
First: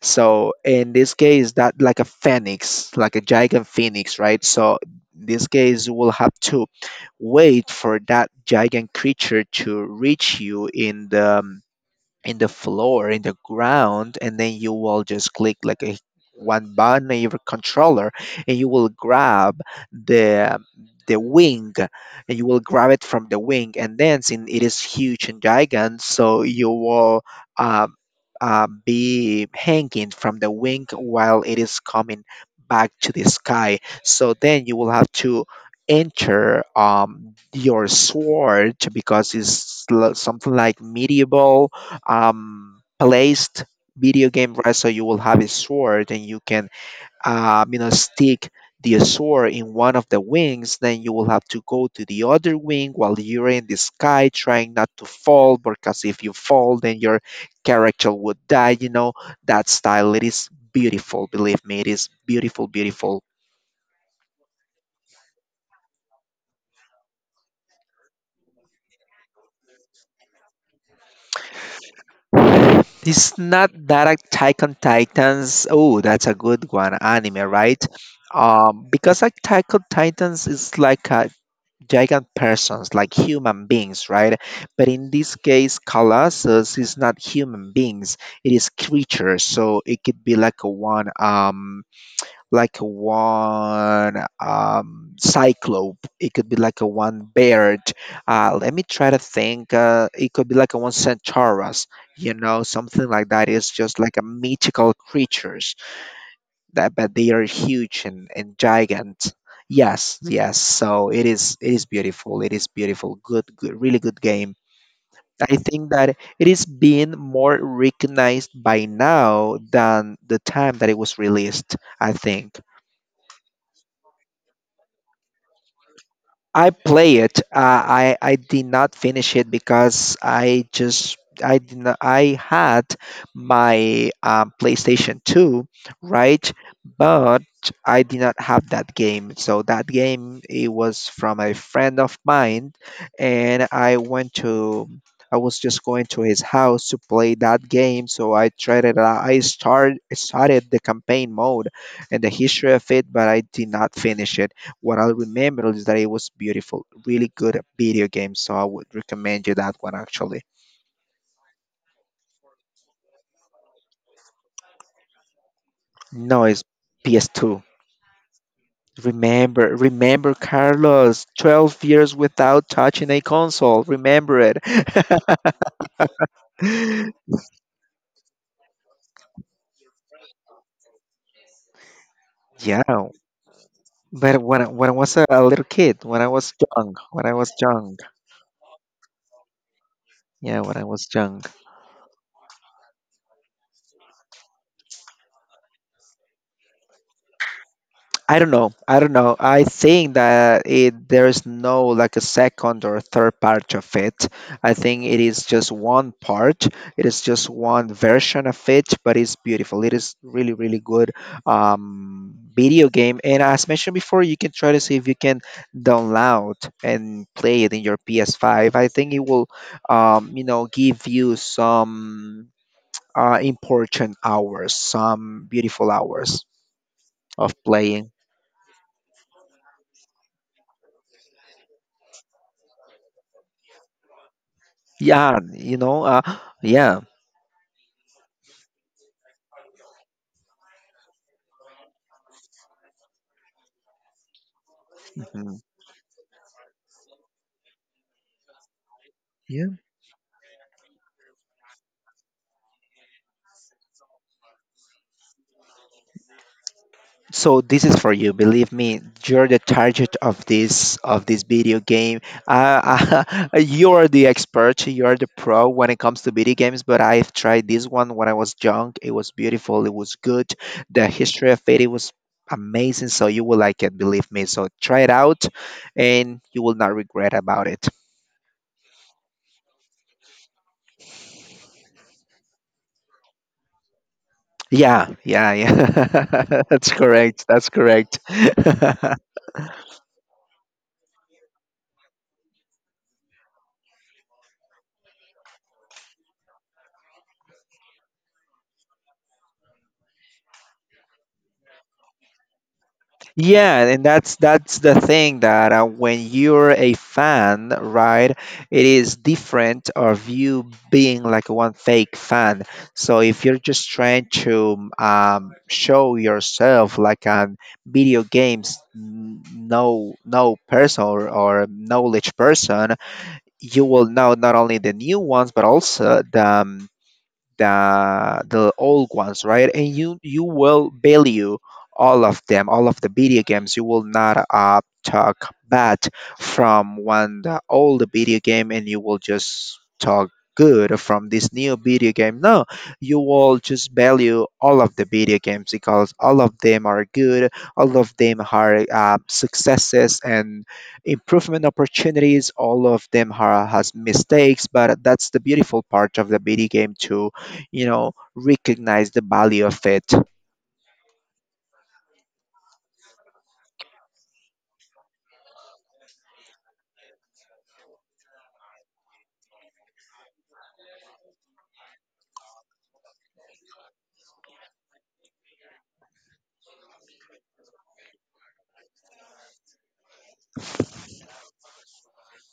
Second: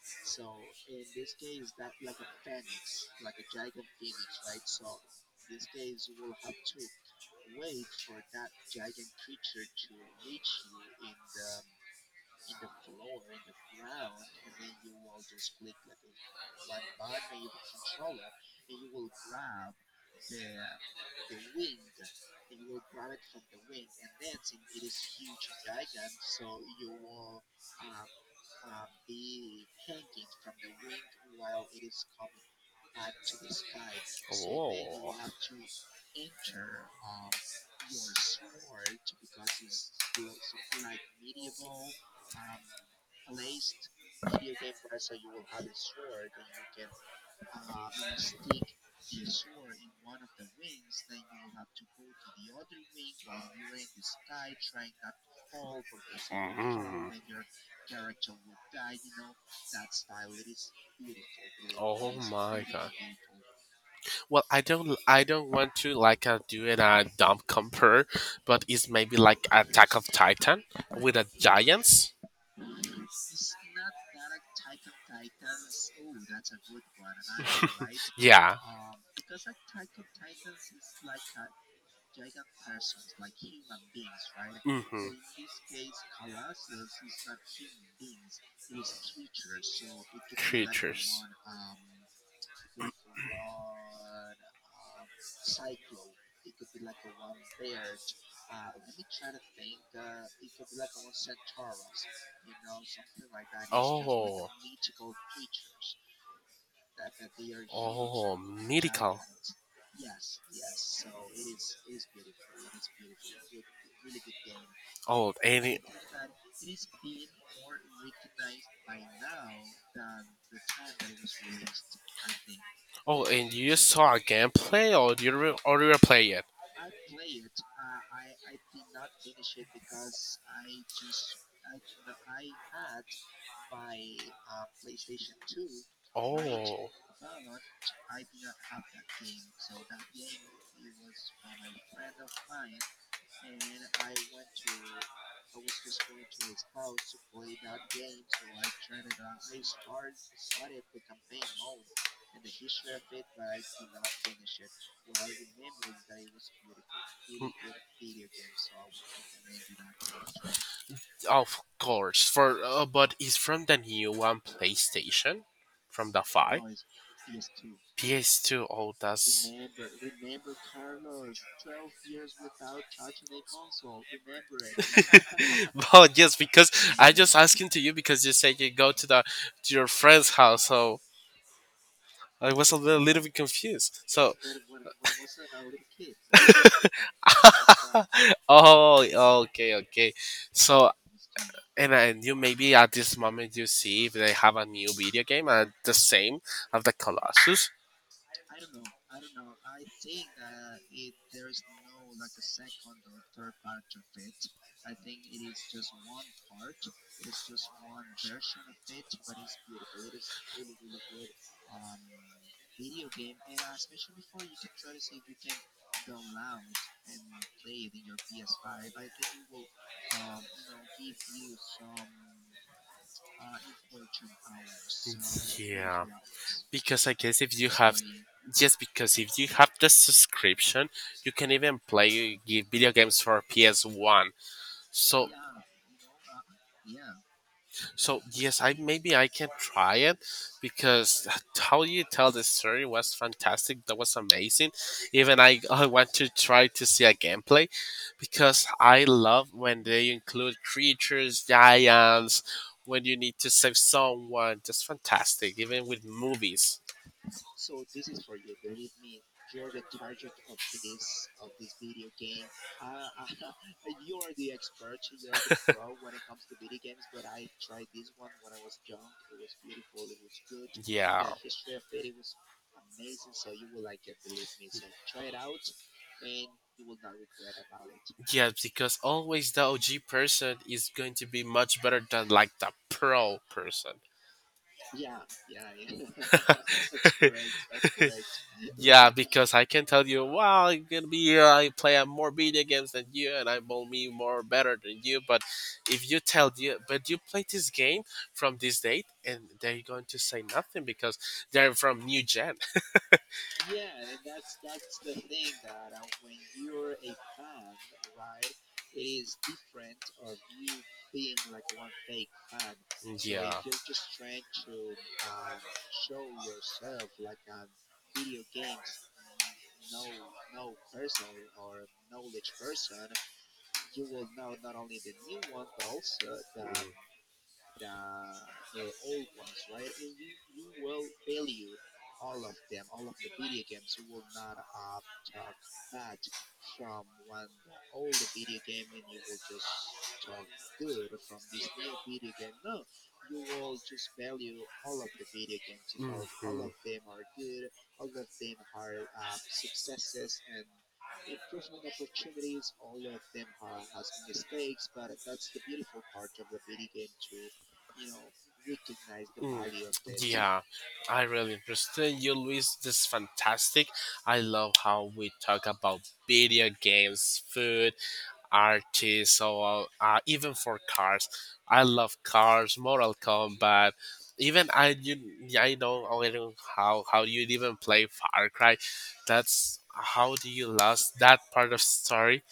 A: So in this case that like a phoenix, like a giant phoenix, right? So in this case you will have to wait for that giant creature to reach you in the floor, in the ground, and then you will just click like a one button on your controller, and you will grab the the wing, and you will grab it from the wing, and then since it is huge and gigant, so you will uh, be hanging from the wing while it is coming back to the sky. So then you will have
B: Oh.
A: to enter your sword because it's something like medieval placed video game wrestler. You will have a sword, and you can stick the sword in one of the wings. Then you will have to go to the other wing while you're in the sky, trying not to fall, because if you fall, then your
B: Mm.
A: character would die. You know that style. It is beautiful. Believe me, it is
B: Oh my
A: beautiful,
B: god.
A: beautiful.
B: Well, I don't want to like do it a dumb compare, but it's maybe like Attack of Titan with a giants.
A: It's not that like Attack on Titans. Oh, that's a good one, anime, right?
B: Yeah.
A: Because like Attack on Titans is like a giant persons, like human beings, right? But in this case, Colossus is not human beings; it is creatures. So it could be like a one. Like a one cyclope, it could be like a one beard, let me try to think, it could be like a one centaurus, you know, something like that. It's just like a
B: Oh,
A: mythical creatures, that but they are huge and
B: that.
A: giant. Yes, yes, so it is beautiful, it is beautiful. Good, good, really good game.
B: Oh,
A: I
B: and it,
A: think that it is being more recognized by now than the time that it was released, I think.
B: oh, and you just saw a gameplay, or you or you play it, right?
A: I play it. I did not finish it because I just I did not, I had my PlayStation 2, right?
B: Oh,
A: But I did not have that game. So that game it was from a friend of mine, and I was just going to his house to play that game. So I tried it out. I start started the campaign mode and the history of it, but I did not finish it. What I remember is that it was beautiful, really
B: mm,
A: good at video games, so I would recommend you that one actually.
B: of course, for but it's from the new one PlayStation, from the
A: No,
B: five.
A: it's PS2.
B: PS2. Oh, good, that's
A: Remember,
B: (laughs)
A: remember, Carlos, 12 years without touching a console. Remember it.
B: well, yes, because I
A: (laughs)
B: just asking to you because you said you go to the to your friend's house, so I was a
A: Yeah,
B: little bit confused. So,
A: but when I was a little kid, when I was young,
B: (laughs) oh, okay, okay.
A: yeah, when I
B: So,
A: was young.
B: and you maybe at this moment you see if they have a new video game and the same of the Colossus.
A: I don't know. I don't know. I think that there is no like a second or third part of it. I think it is just one part. It is just one version of it, but it's beautiful. It is really, really good video game. And as mentioned before, you can try to see if you can download and play it in your PS5. I think it will, give you some important hours, some beautiful
B: Yeah,
A: hours
B: because I guess
A: of
B: if you have,
A: playing.
B: just because if you have the subscription, you can even play video games for PS One. So,
A: Yeah, you know, yeah,
B: so yes, I maybe I can try it because how you tell the story was fantastic. That was amazing. Even
A: mhm,
B: I want to try to see a gameplay because I love
A: yeah.
B: when they include creatures, giants. When you need to save someone, that's fantastic. Even with movies.
A: So this is for you. Believe me, you're the target of this video game. Uh, (laughs) you're the expert. You're the pro when it comes to video games. But I've tried this one when I was young. It was beautiful. It was good. The
B: Yeah.
A: history of it, it was amazing. So you will like it. Believe me. So try it out, and you will not regret about it.
B: Yeah, because always the OG person is going to be much better than like the pro person.
A: Yeah, yeah, yeah. (laughs) That's correct. That's correct. (laughs)
B: Yeah, because I can tell you, wow, I'm gonna be here. I play more video games than you, and I'm only more better than you. But if you tell you, but you play this game from this date, and they're going to say nothing because they're from new gen.
A: Yeah, and that's the thing that, when you're a fan, right, it is different of you being like one fake fan.
B: (laughs)
A: So
B: So
A: if
B: yeah.
A: you're just trying to show yourself like on video games, no, no person, or knowledge person, you will know not only the new ones but also the the old ones, right? And you will value all of them, all of the video games. You will not talk bad from one the old video game, and you will just talk good from this new video game. No, you will just value all of the video games because all of them
B: Hmm.
A: are good. All of them are successes and improvement opportunities. All of them are, has mistakes, but that's the beautiful part of the video game too. You know, recognize the value of
B: Mm.
A: it.
B: Yeah, I really understand you, Luis. This is fantastic. I love how we talk about video games, food, artists, or even for cars. I love cars, Mortal Kombat. Even yeah, I know already how you even play Far Cry. That's how do you last that part of story?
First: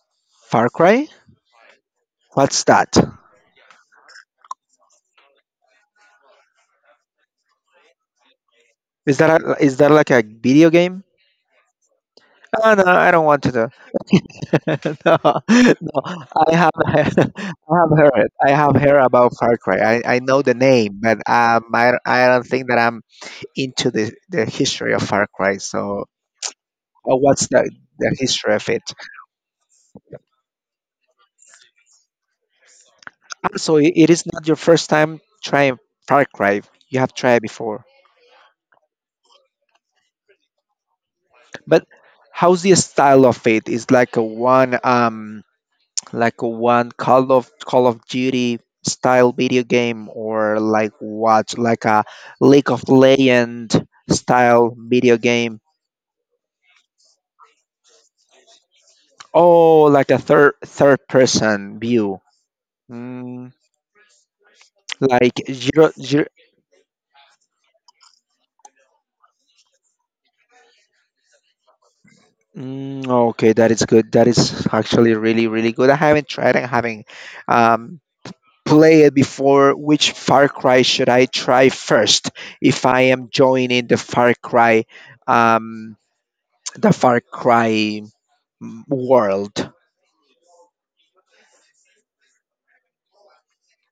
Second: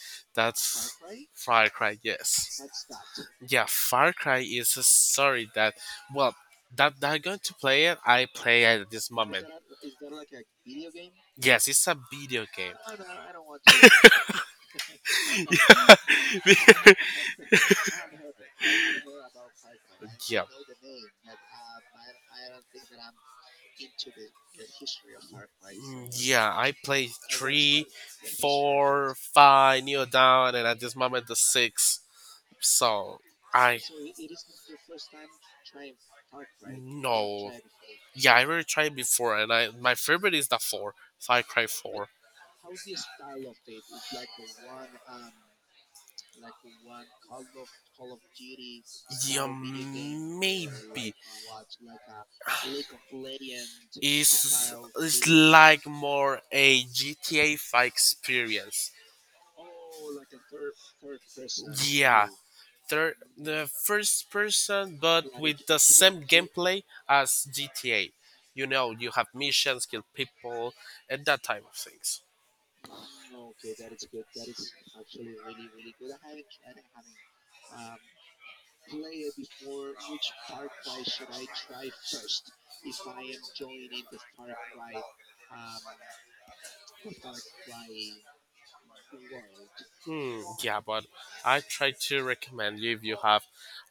A: Far
B: That's
A: Cry?
B: Far Cry. Yes,
A: What's that?
B: yeah, Far Cry is a story that well, that I'm going to play it. I play it at this
A: Is that
B: moment.
A: a, is that like a video game?
B: Yes, it's a video
A: Oh
B: game.
A: no, no, I don't want to know. (laughs) No, no, I have (laughs) I
B: (laughs)
A: have heard, I have heard about Far Cry. I
B: Yeah.
A: know the name, but I don't think that I'm into the history of Far Cry. So
B: Mm, yeah, I play
A: what's
B: three
A: the history of it?
B: four five kneel down, and at this moment the 6, so
A: Ah, so
B: I,
A: it is not your first time trying Far Cry. You have tried
B: no,
A: before.
B: yeah, I already tried before, and I, my favorite is the 4, far cry
A: But
B: four
A: how's the style of it? Is like a one Call of Duty style
B: Yeah,
A: video game, or like
B: maybe.
A: what, like a League of Legend style video
B: It's
A: game?
B: like more a GTA 5 experience.
A: Oh, like a third person view.
B: Yeah, third,
A: Mm,
B: the first person, but
A: like
B: with the
A: zero,
B: same
A: zero,
B: gameplay as GTA. You know, you have missions, kill people, and that type of things.
A: mm, okay, that is good. That is actually really really good. I haven't tried. I haven't um play it before. Which Far Cry should I try first if I am joining the Far Cry, um the Far Cry world?
B: Hmm, yeah, but I try to recommend you if you have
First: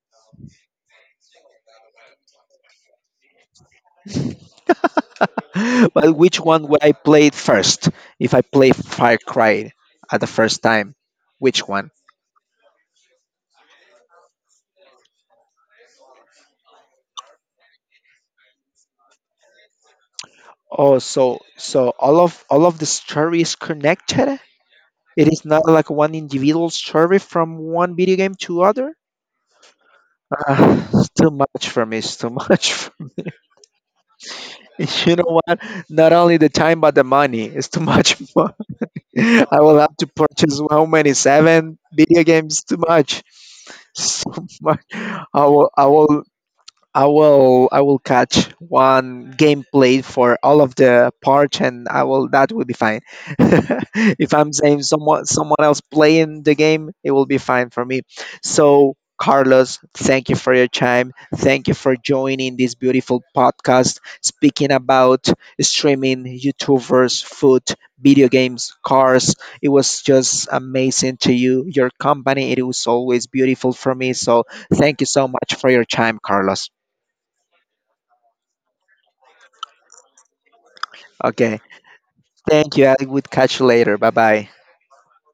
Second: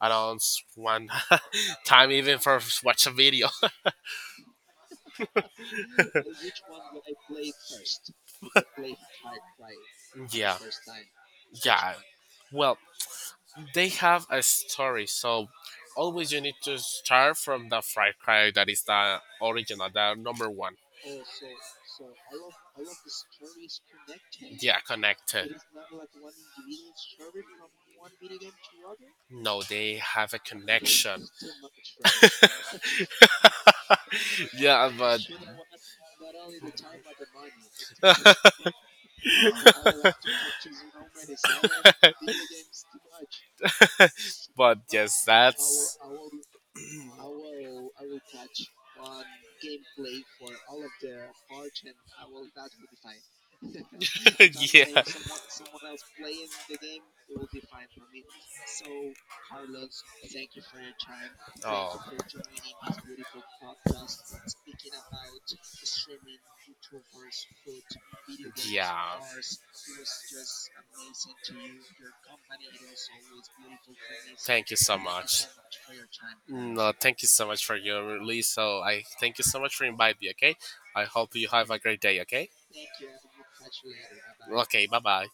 B: around one (laughs) time, even for watch a video. (laughs)
A: (laughs) But which one would I play it first if I play Far Cry at the
B: Yeah,
A: first time? Which one?
B: yeah, well, they have a story, so always you need to start from the fry cry that is the original, the number 1.
A: Oh, so so all of the story is connected.
B: Yeah,
A: It is
B: connected.
A: not like one individual story from one video game to other.
B: No, they have a
A: Ah, it's
B: connection.
A: too much for me. It's too
B: (laughs)
A: much. (laughs) (laughs)
B: Yeah,
A: You
B: but
A: know what? Not only the time, but the money. It's too much. (laughs)
B: (laughs)
A: I will have to purchase how many? Seven video games? Too much. (laughs) So
B: but
A: much.
B: yes,
A: I will. I
B: that's
A: will. I will catch one gameplay for all of the parts, and I will, that will be fine. (laughs) If I'm
B: (laughs)
A: saying
B: yeah.
A: someone else playing the game, it will be fine for me. So Carlos, thank you for your time. Thank you for
B: Oh.
A: joining this beautiful podcast speaking about streaming, YouTubers, food, video games,
B: Yeah,
A: cars. It was just amazing to you, your company. It was always beautiful for me. So
B: thank you so
A: thank you so
B: much.
A: much for your time, Carlos.
B: No, thank you so much for your release. So I thank you so much for inviting me. Okay, I hope you
A: Okay.
B: have a great day. Okay,
A: Thank you. I would catch you later. Bye bye.
B: okay, bye bye.